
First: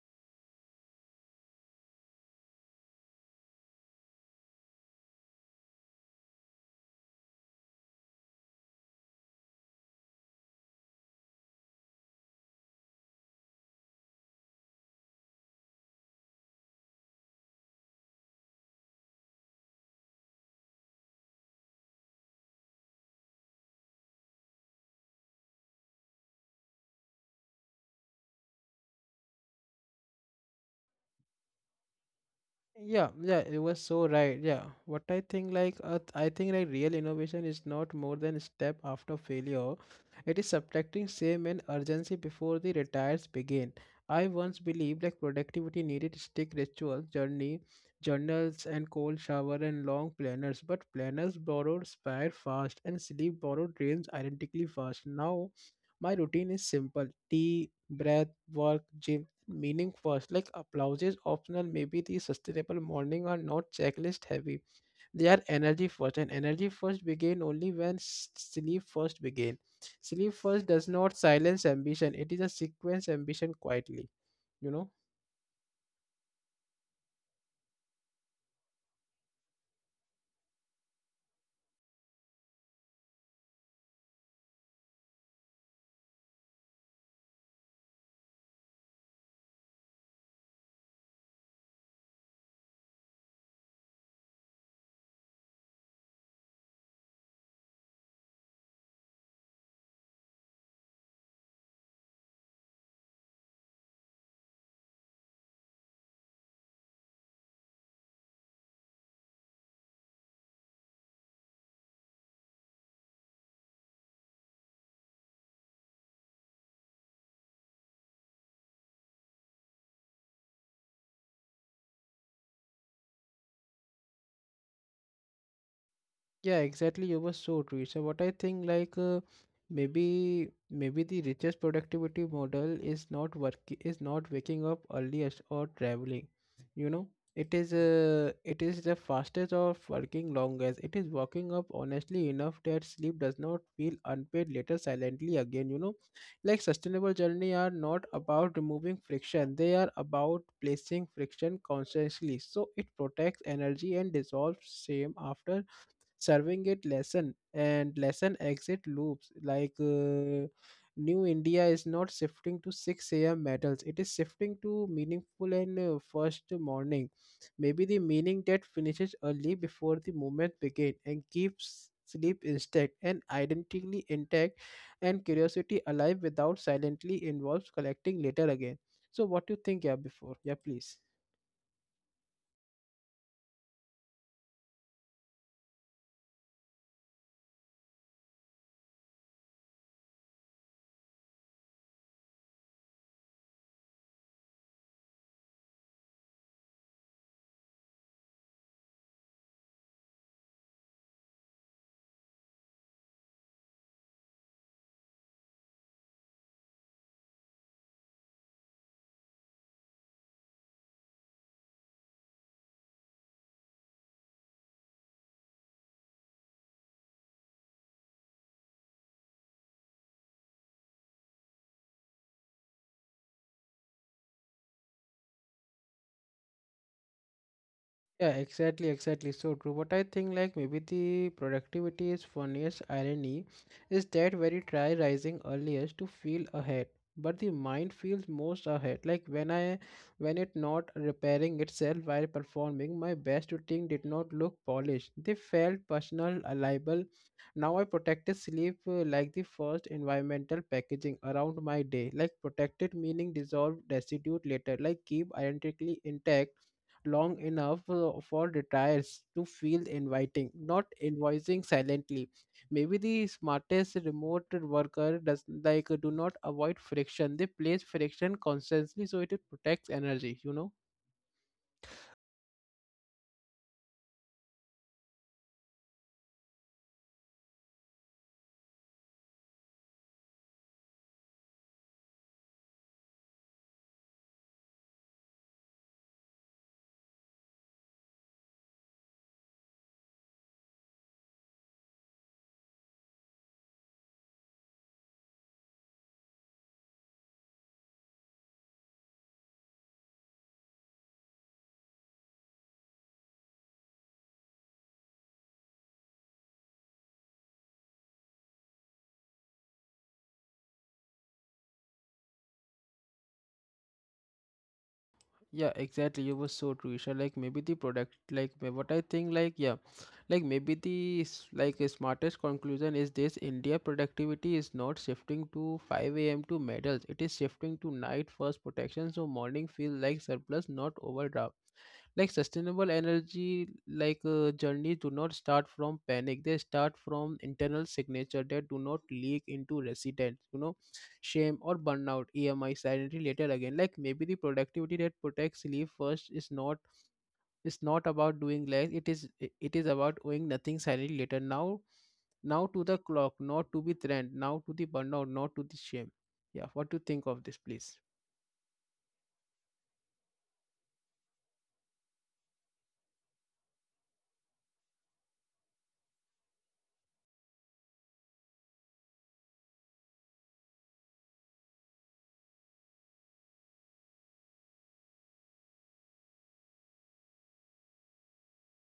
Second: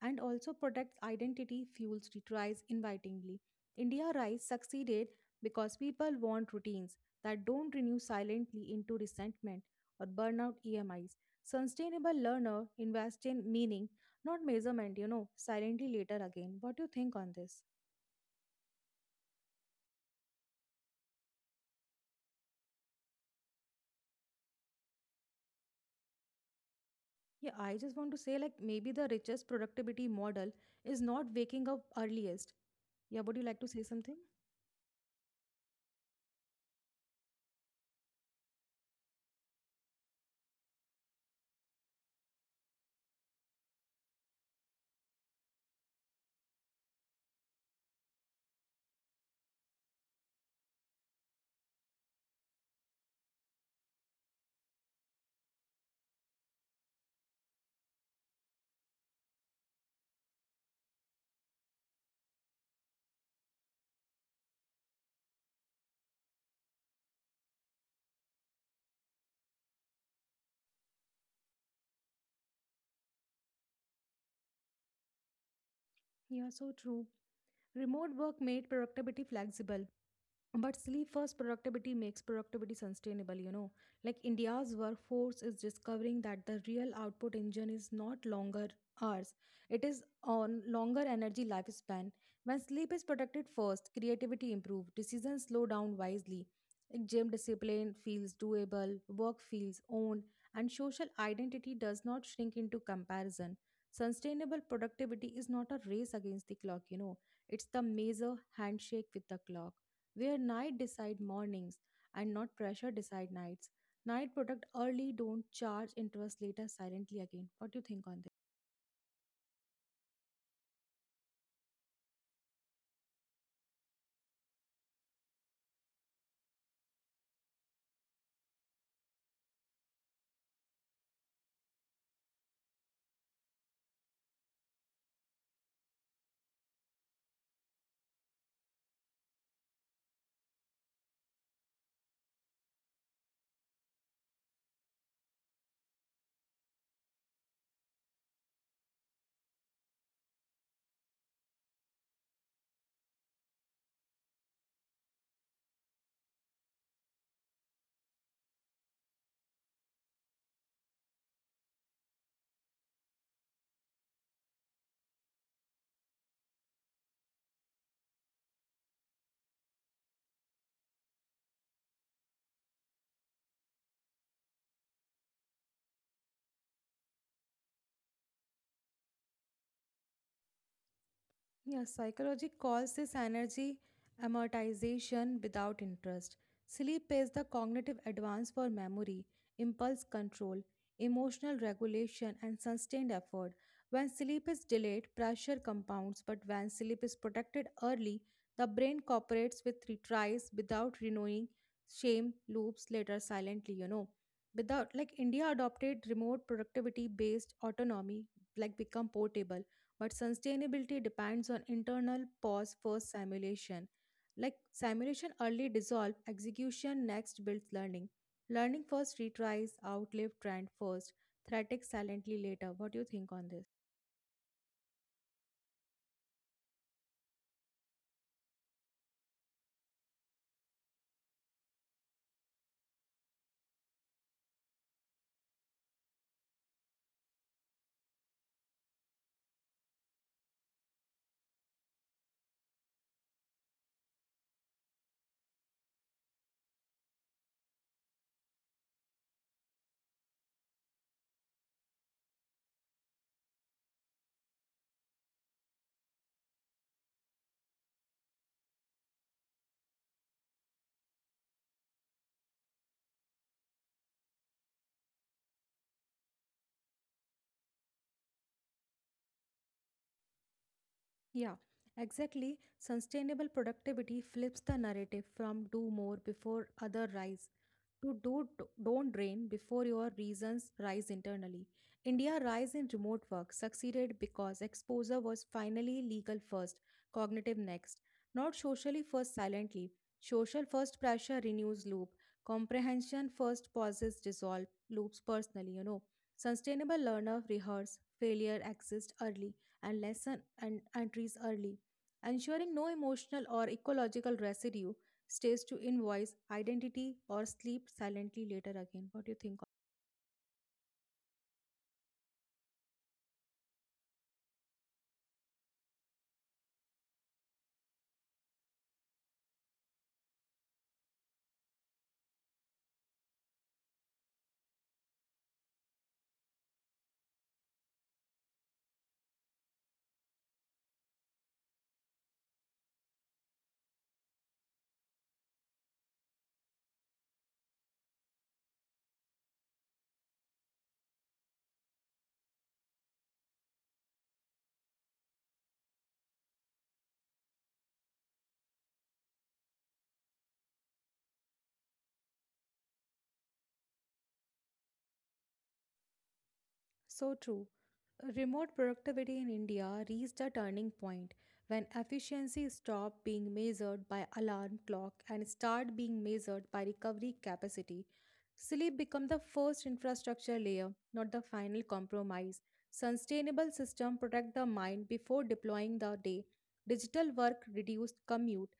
and also protects identity, fuels retries invitingly. India Rise succeeded because people want routines that don't renew silently into resentment or burnout EMIs. Sustainable learner invest in meaning, not measurement, you know, silently later again. What do you think on this? Yeah, I just want to say like maybe the richest productivity model is not waking up earliest. Yeah, Yeah, would yeah, you like it to was say so something? right. Yeah, what I think, like I think like real innovation is not more than a step after failure. It is subtracting shame and urgency before the retires begin. I once believed like productivity needed stick rituals, journey, journals, and cold shower and long planners. But planners borrowed spare fast and sleep borrowed dreams identically fast. Now, my routine is simple: tea, breath, work, gym, meaning first. Like applause is optional. Maybe the sustainable morning are not checklist heavy. They are energy first, and energy first begin only when sleep first begin. Sleep first does not silence ambition. It is a sequence ambition quietly. You know. Yeah, so true. Remote work made productivity flexible, but sleep first productivity makes productivity sustainable, you know. Like India's workforce is discovering that the real output engine is not longer hours, it is on longer energy lifespan. When sleep is protected first, creativity improves, decisions slow down wisely. Like gym discipline feels doable, work feels owned, and social identity does not shrink into comparison. Sustainable productivity is not a race against the clock, you know, it's the major handshake with the clock where night decide mornings and not pressure decide nights. Night product early don't charge interest later silently again. What do you think on this? Yeah, exactly. You were so true. So what I think, like maybe the richest productivity model is not waking up earliest or traveling. You know, it is the fastest of working longest. It is waking up honestly enough that sleep does not feel unpaid later silently again. You know, like sustainable journey are not about removing friction. They are about placing friction consciously, so it protects energy and dissolves same after serving it lesson, and lesson exit loops, like new India is not shifting to 6 a.m. metals. It is shifting to meaningful and first morning. Maybe the meaning that finishes early before the movement begins and keeps sleep intact and identically intact and curiosity alive without silently involves collecting later again. So what do you think? Yeah, before. Yeah, please? Yeah, psychology calls this energy amortization without interest. Sleep is the cognitive advance for memory, impulse control, emotional regulation, and sustained effort. When sleep is delayed, pressure compounds, but when sleep is protected early, the brain cooperates with retries without renewing shame loops later silently, you know. Without like India adopted remote productivity based autonomy, like become portable but sustainability depends on internal pause first simulation. Like simulation early dissolve, execution next builds learning. Learning first retries, outlive trend first, threat silently later. What do you think on this? Yeah, exactly, exactly. So true. But I think, like maybe the productivity is funniest irony is that when you try rising earliest to feel ahead, but the mind feels most ahead. Like when it not repairing itself while performing, my best routine did not look polished. They felt personal, liable. Now I protected sleep like the first environmental packaging around my day. Like protected meaning dissolved residue later. Like keep identically intact long enough for retirees to feel inviting, not invoicing silently. Maybe the smartest remote worker does, like, do not avoid friction. They place friction constantly, so it protects energy, you know. Yeah, exactly. Sustainable productivity flips the narrative from do more before other rise to do don't drain before your reasons rise internally. India rise in remote work succeeded because exposure was finally legal first, cognitive next, not socially first silently. Social first pressure renews loop, comprehension first pauses dissolve loops personally, you know. Sustainable learner rehearse failure exists early and lessen and trees early, ensuring no emotional or ecological residue stays to invoice identity or sleep silently later again. What do you think? Yeah, exactly. You was so true, Isha. Like maybe the product, like what I think, like yeah, like maybe the like a smartest conclusion is this: India productivity is not shifting to 5 a.m. to medals. It is shifting to night first protection, so morning feels like surplus, not overdraft. Like sustainable energy, like journeys do not start from panic. They start from internal signature that do not leak into residents. You know, shame or burnout emi sanity later again. Like maybe the productivity that protects sleep first is not about doing less. It is about doing nothing silently later. Now to the clock, not to be trend, now to the burnout, not to the shame. Yeah, what do you think So of this? true. Please? Remote productivity in India reached a turning point when efficiency stopped being measured by alarm clock and started being measured by recovery capacity. Sleep became the first infrastructure layer, not the final compromise. Sustainable system protect the mind before deploying the day. Digital work reduced commute,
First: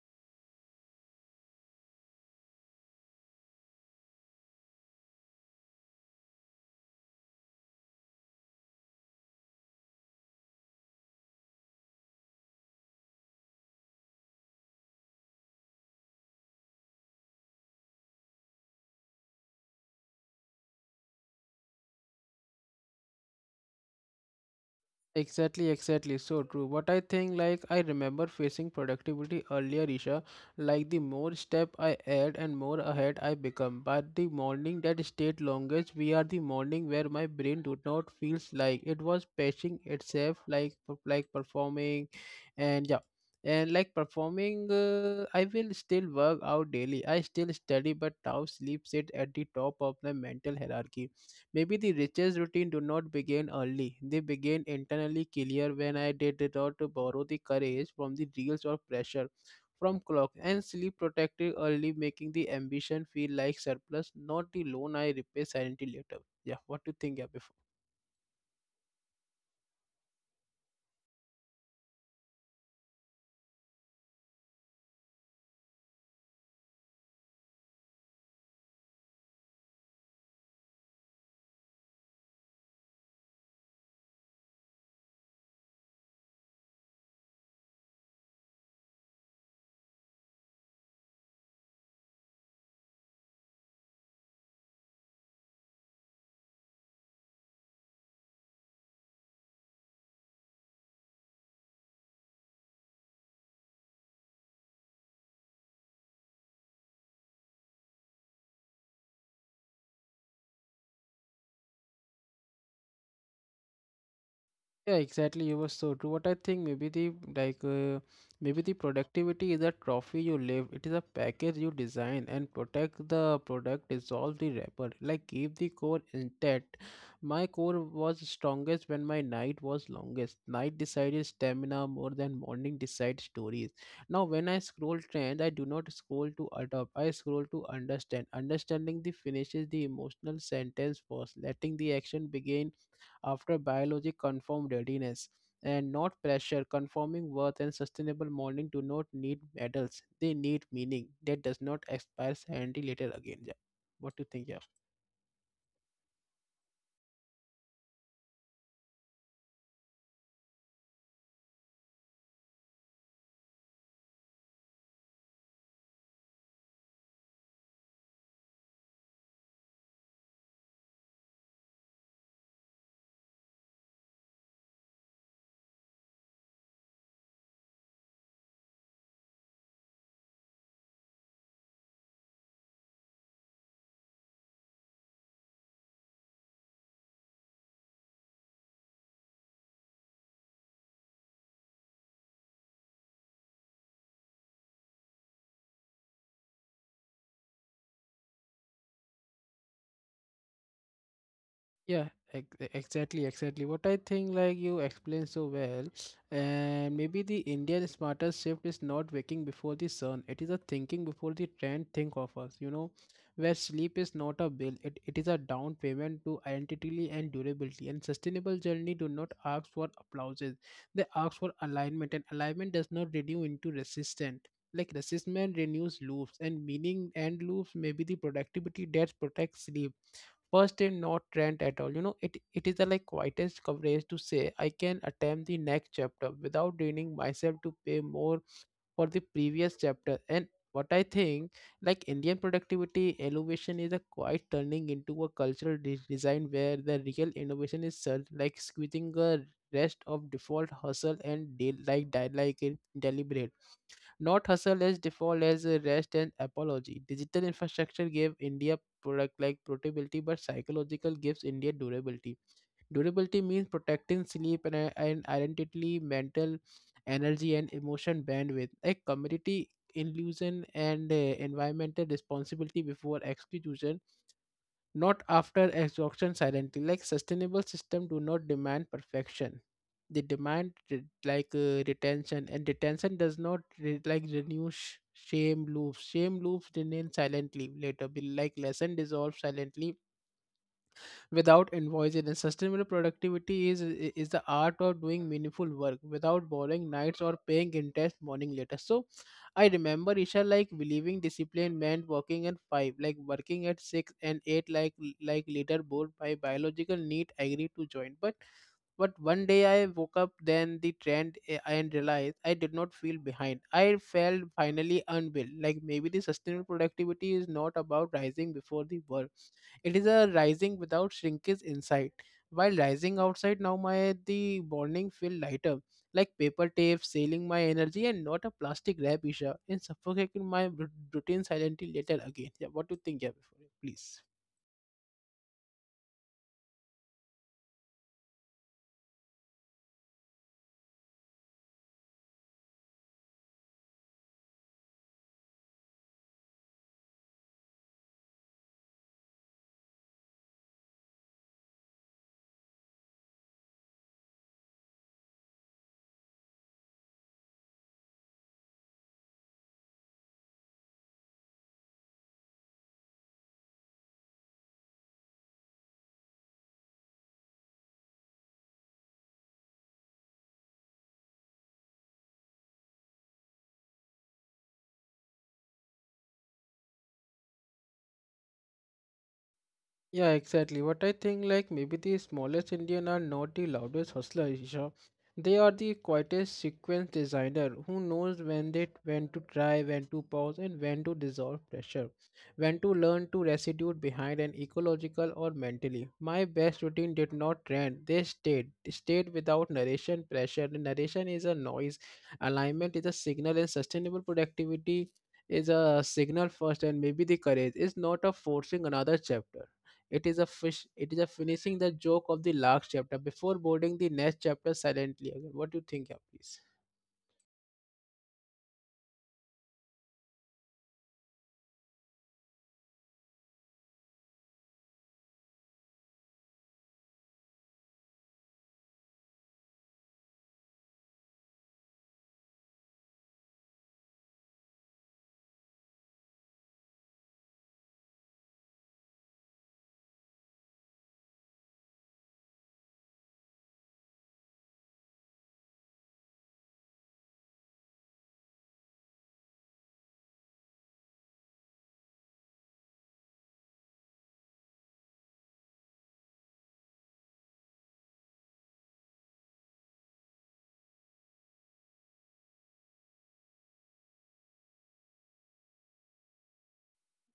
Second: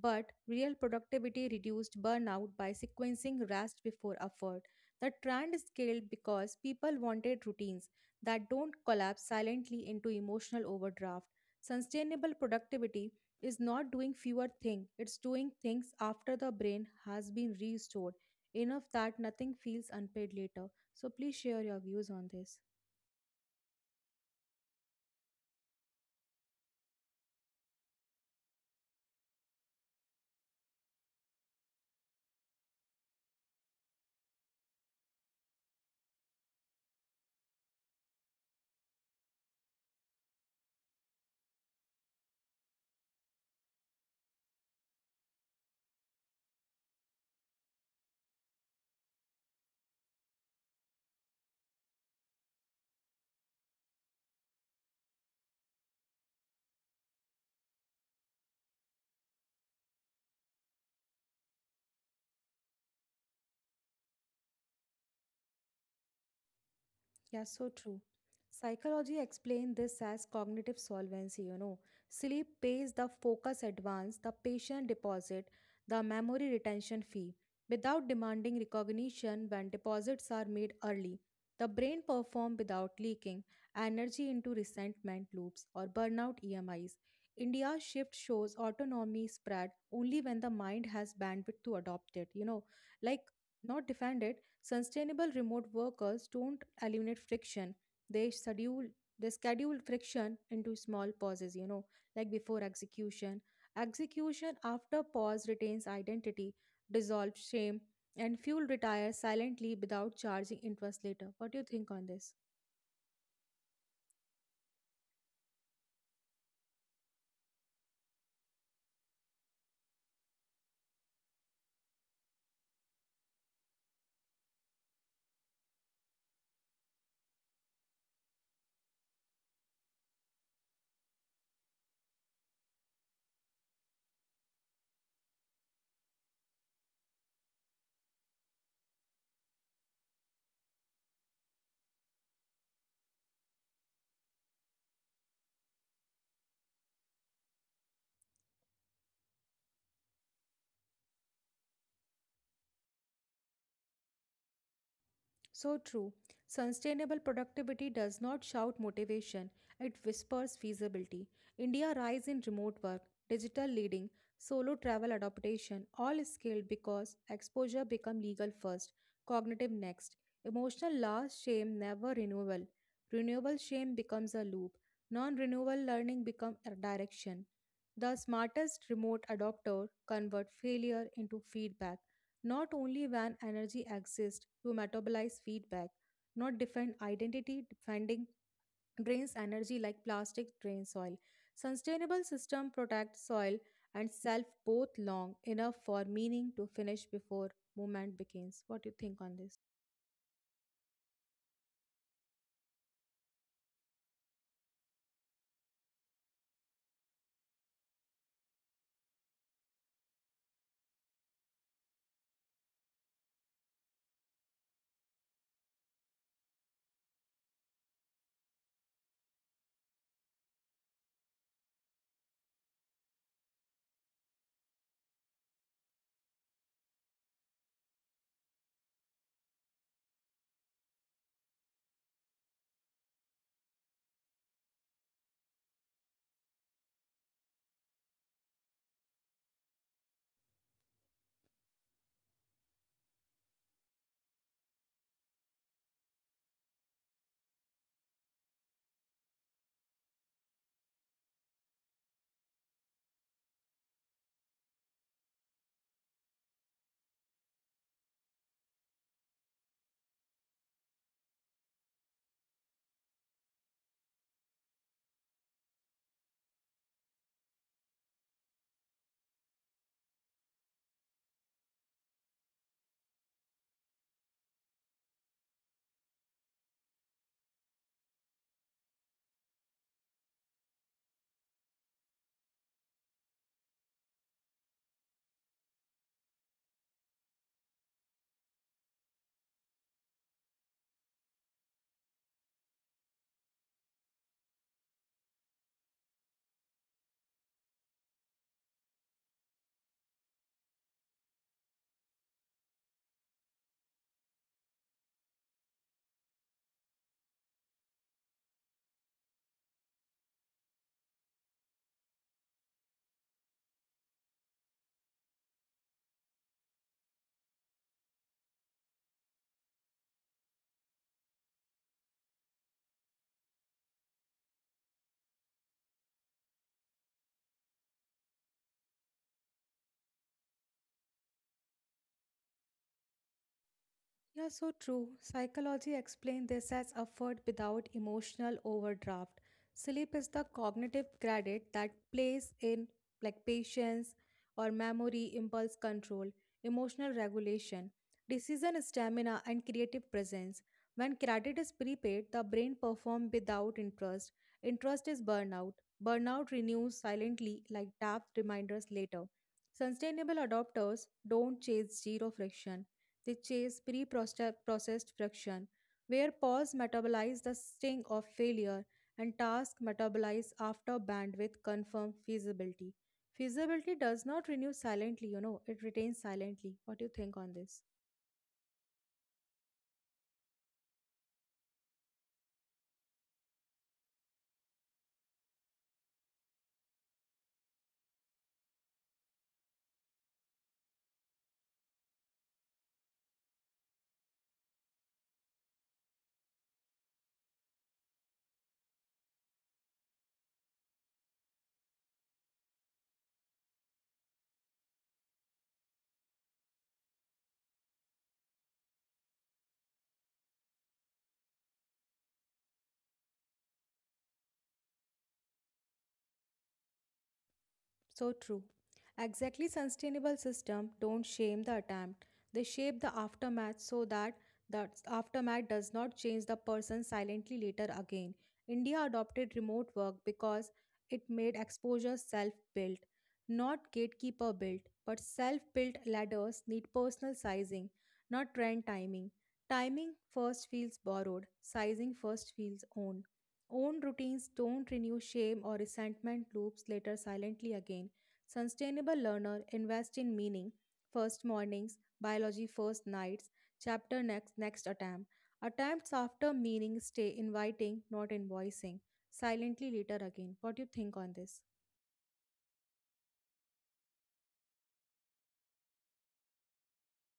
but real productivity reduced burnout by sequencing rest before effort. The trend scaled because people wanted routines that don't collapse silently into emotional overdraft. Sustainable productivity is not doing fewer things, it's doing things after the brain has been restored, enough that nothing feels unpaid later. So please share your views on this. Exactly, exactly. So true. What I think, like, I remember facing productivity earlier, Isha. Like, the more step I add and more ahead I become. But the morning that stayed longest, we are the morning where my brain do not feels like it was patching itself, like, like performing, and yeah, and like performing. I will still work out daily. I still study, but now sleep sit at the top of the mental hierarchy. Maybe the riches routine do not begin early. They begin internally clear when I did it, or to borrow the courage from the reels of pressure from clock, and sleep protected early, making the ambition feel like surplus, not the loan I repay silently later. Yeah, what do you think? Yeah. Yeah, so true. Psychology explained this as cognitive solvency, you know. Sleep pays the focus advance, the patient deposit, the memory retention fee. Without demanding recognition when deposits are made early, the brain performs without leaking energy into resentment loops or burnout E M Is. India's shift shows autonomy spread only when the mind has bandwidth to adopt it, you know, like not defend it. Sustainable remote workers don't eliminate friction. They schedule they schedule friction into small pauses, you know, like before execution. Execution after pause retains identity, dissolves shame, and fuel retires silently without charging interest later. What do you think on this? Yeah, exactly. You were so true. What I think, maybe the like maybe the productivity is a trophy you live. It is a package you design and protect the product, dissolve the wrapper, like keep the core intact. My core was strongest when my night was longest. Night decided stamina more than morning decide stories. Now when I scroll trends, I do not scroll to adopt. I scroll to understand. Understanding the finishes the emotional sentence first, letting the action begin after biology confirmed readiness, and not pressure confirming worth, and sustainable mourning do not need medals. They need meaning that does not expire and later again. Yeah. What do you think? Yeah. So true. Sustainable productivity does not shout motivation, it whispers feasibility. India rise in remote work, digital leading, solo travel adaptation, all scaled because exposure become legal first, cognitive next, emotional last, shame never renewal. Renewable shame becomes a loop. Non-renewal learning become a direction. The smartest remote adopter convert failure into feedback. Not only when energy exists to metabolize feedback, not defend identity defending drains energy like plastic drains soil. Sustainable system protect soil and self both long enough for meaning to finish before movement begins. What do you think on this? Yeah, exactly, exactly. What I think, like you explained so well, and maybe the Indian smarter shift is not waking before the sun. It is a thinking before the trend think of us. You know, where sleep is not a bill, it is a down payment to identity and durability. And sustainable journey do not ask for applauses. They ask for alignment, and alignment does not renew into resistance. Like resistance renews loops, and meaning and loops may be the productivity that protects sleep first day, not rent at all. It is the quietest coverage to say I can attempt the next chapter without draining myself to pay more for the previous chapter. And what I think, like Indian productivity elevation is a quite turning into a cultural design where the real innovation is served, like squeezing a rest of default hustle and de- like die like deliberate. Not hustle as default as a rest and apology. Digital infrastructure gave India product like portability, but psychological gives India durability. Durability means protecting sleep and identity, mental energy, and emotion bandwidth. A community illusion and environmental responsibility before execution, not after exhaustion silently. Like sustainable system do not demand perfection, they demand retention, and retention does not renew shame loops. Shame loops remain silently later, be like lesson dissolve silently without invoicing. And sustainable productivity is the art of doing meaningful work without borrowing nights or paying interest morning later. So I remember Isha like believing discipline meant working at five, like working at six and eight, like later bored by biological need agreed to join. But one day I woke up, then the trend and realized I did not feel behind. I felt finally unwell. Like maybe the sustainable productivity is not about rising before the world. It is a rising without shrinkage inside. While rising outside, now my the morning feel lighter, like paper tape sailing my energy and not a plastic wrap, Isha, and suffocating my routine silently later again. Yeah, what do you think, yeah, before, please? Yeah, so true. Psychology explains this as effort without emotional overdraft. Sleep is the cognitive credit that plays in like patience or memory, impulse control, emotional regulation, decision stamina, and creative presence. When credit is prepaid, the brain performs without interest. Interest is burnout. Burnout renews silently like tapped reminders later. Sustainable adopters don't chase zero friction, they chase pre processed friction, where pause metabolize the sting of failure and task metabolize after bandwidth confirm feasibility. Feasibility does not renew silently, you know, it retains silently. What do you think on this? Yeah, exactly. What I think, like maybe the smallest Indian are not the loudest hustler, Isha. They are the quietest sequence designer who knows when to try, when to pause, and when to dissolve pressure, when to learn to restitute behind an ecological or mentally. My best routine did not trend; they stayed, stayed without narration pressure. The narration is a noise, alignment is a signal, and sustainable productivity is a signal first, and maybe the courage is not a forcing another chapter. It is a fish. It is a finishing the joke of the last chapter before boarding the next chapter silently again. What do you think, yeah, please? So true. Exactly sustainable system don't shame the attempt. They shape the aftermath so that the aftermath does not change the person silently later again. India adopted remote work because it made exposure self-built, not gatekeeper built, but self-built ladders need personal sizing, not trend timing. Timing first feels borrowed, sizing first feels owned. Own routines don't renew shame or resentment loops later silently again. Sustainable learner invest in meaning, first mornings, biology first nights, chapter next next attempt. Attempts after meaning stay inviting, not invoicing. Silently later again. What do you think on this?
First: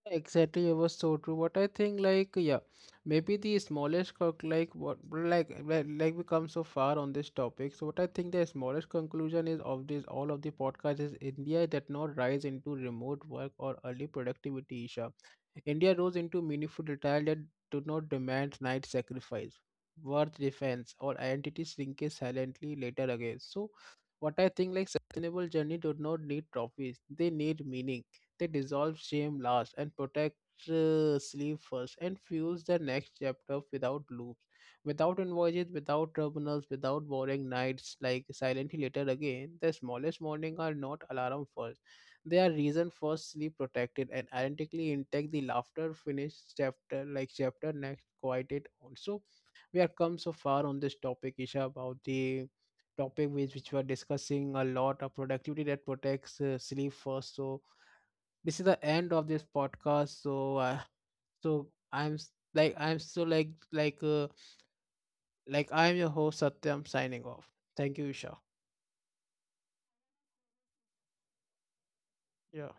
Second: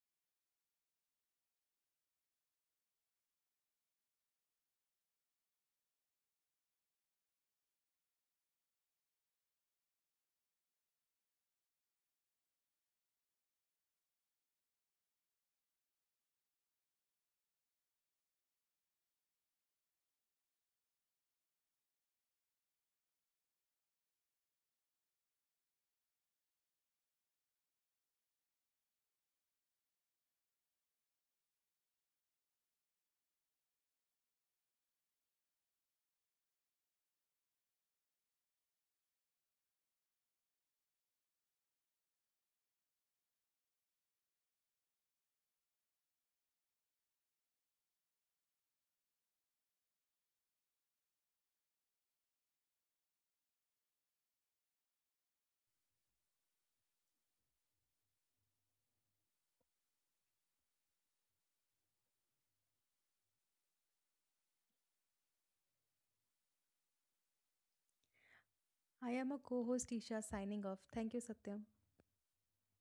Exactly, it was so true. What I think, like, yeah, maybe the smallest, conc- like, what, like, we come so far on this topic. So, what I think the smallest conclusion is of this, all of the podcast is India did not rise into remote work or early productivity, Isha. India rose into meaningful detail that do not demand night sacrifice, worth defense, or identity shrinkage silently later again. So, what I think, like, sustainable journey do not need trophies; they need meaning, they dissolve shame last and protect sleep first and fuels the next chapter without loops, without invoices, without tribunals, without boring nights like silently later again. The smallest morning are not alarm first. They are reason first, sleep protected and identically intact, the laughter finish chapter like chapter next quieted also. We have come so far on this topic, Isha, about the topic which we are discussing, a lot of productivity that protects sleep first. So this is the end of this podcast. So, I'm so I'm your host Satyam signing off. Thank you, Isha. I am a co-host Isha signing off. Thank you, Satyam. Yeah.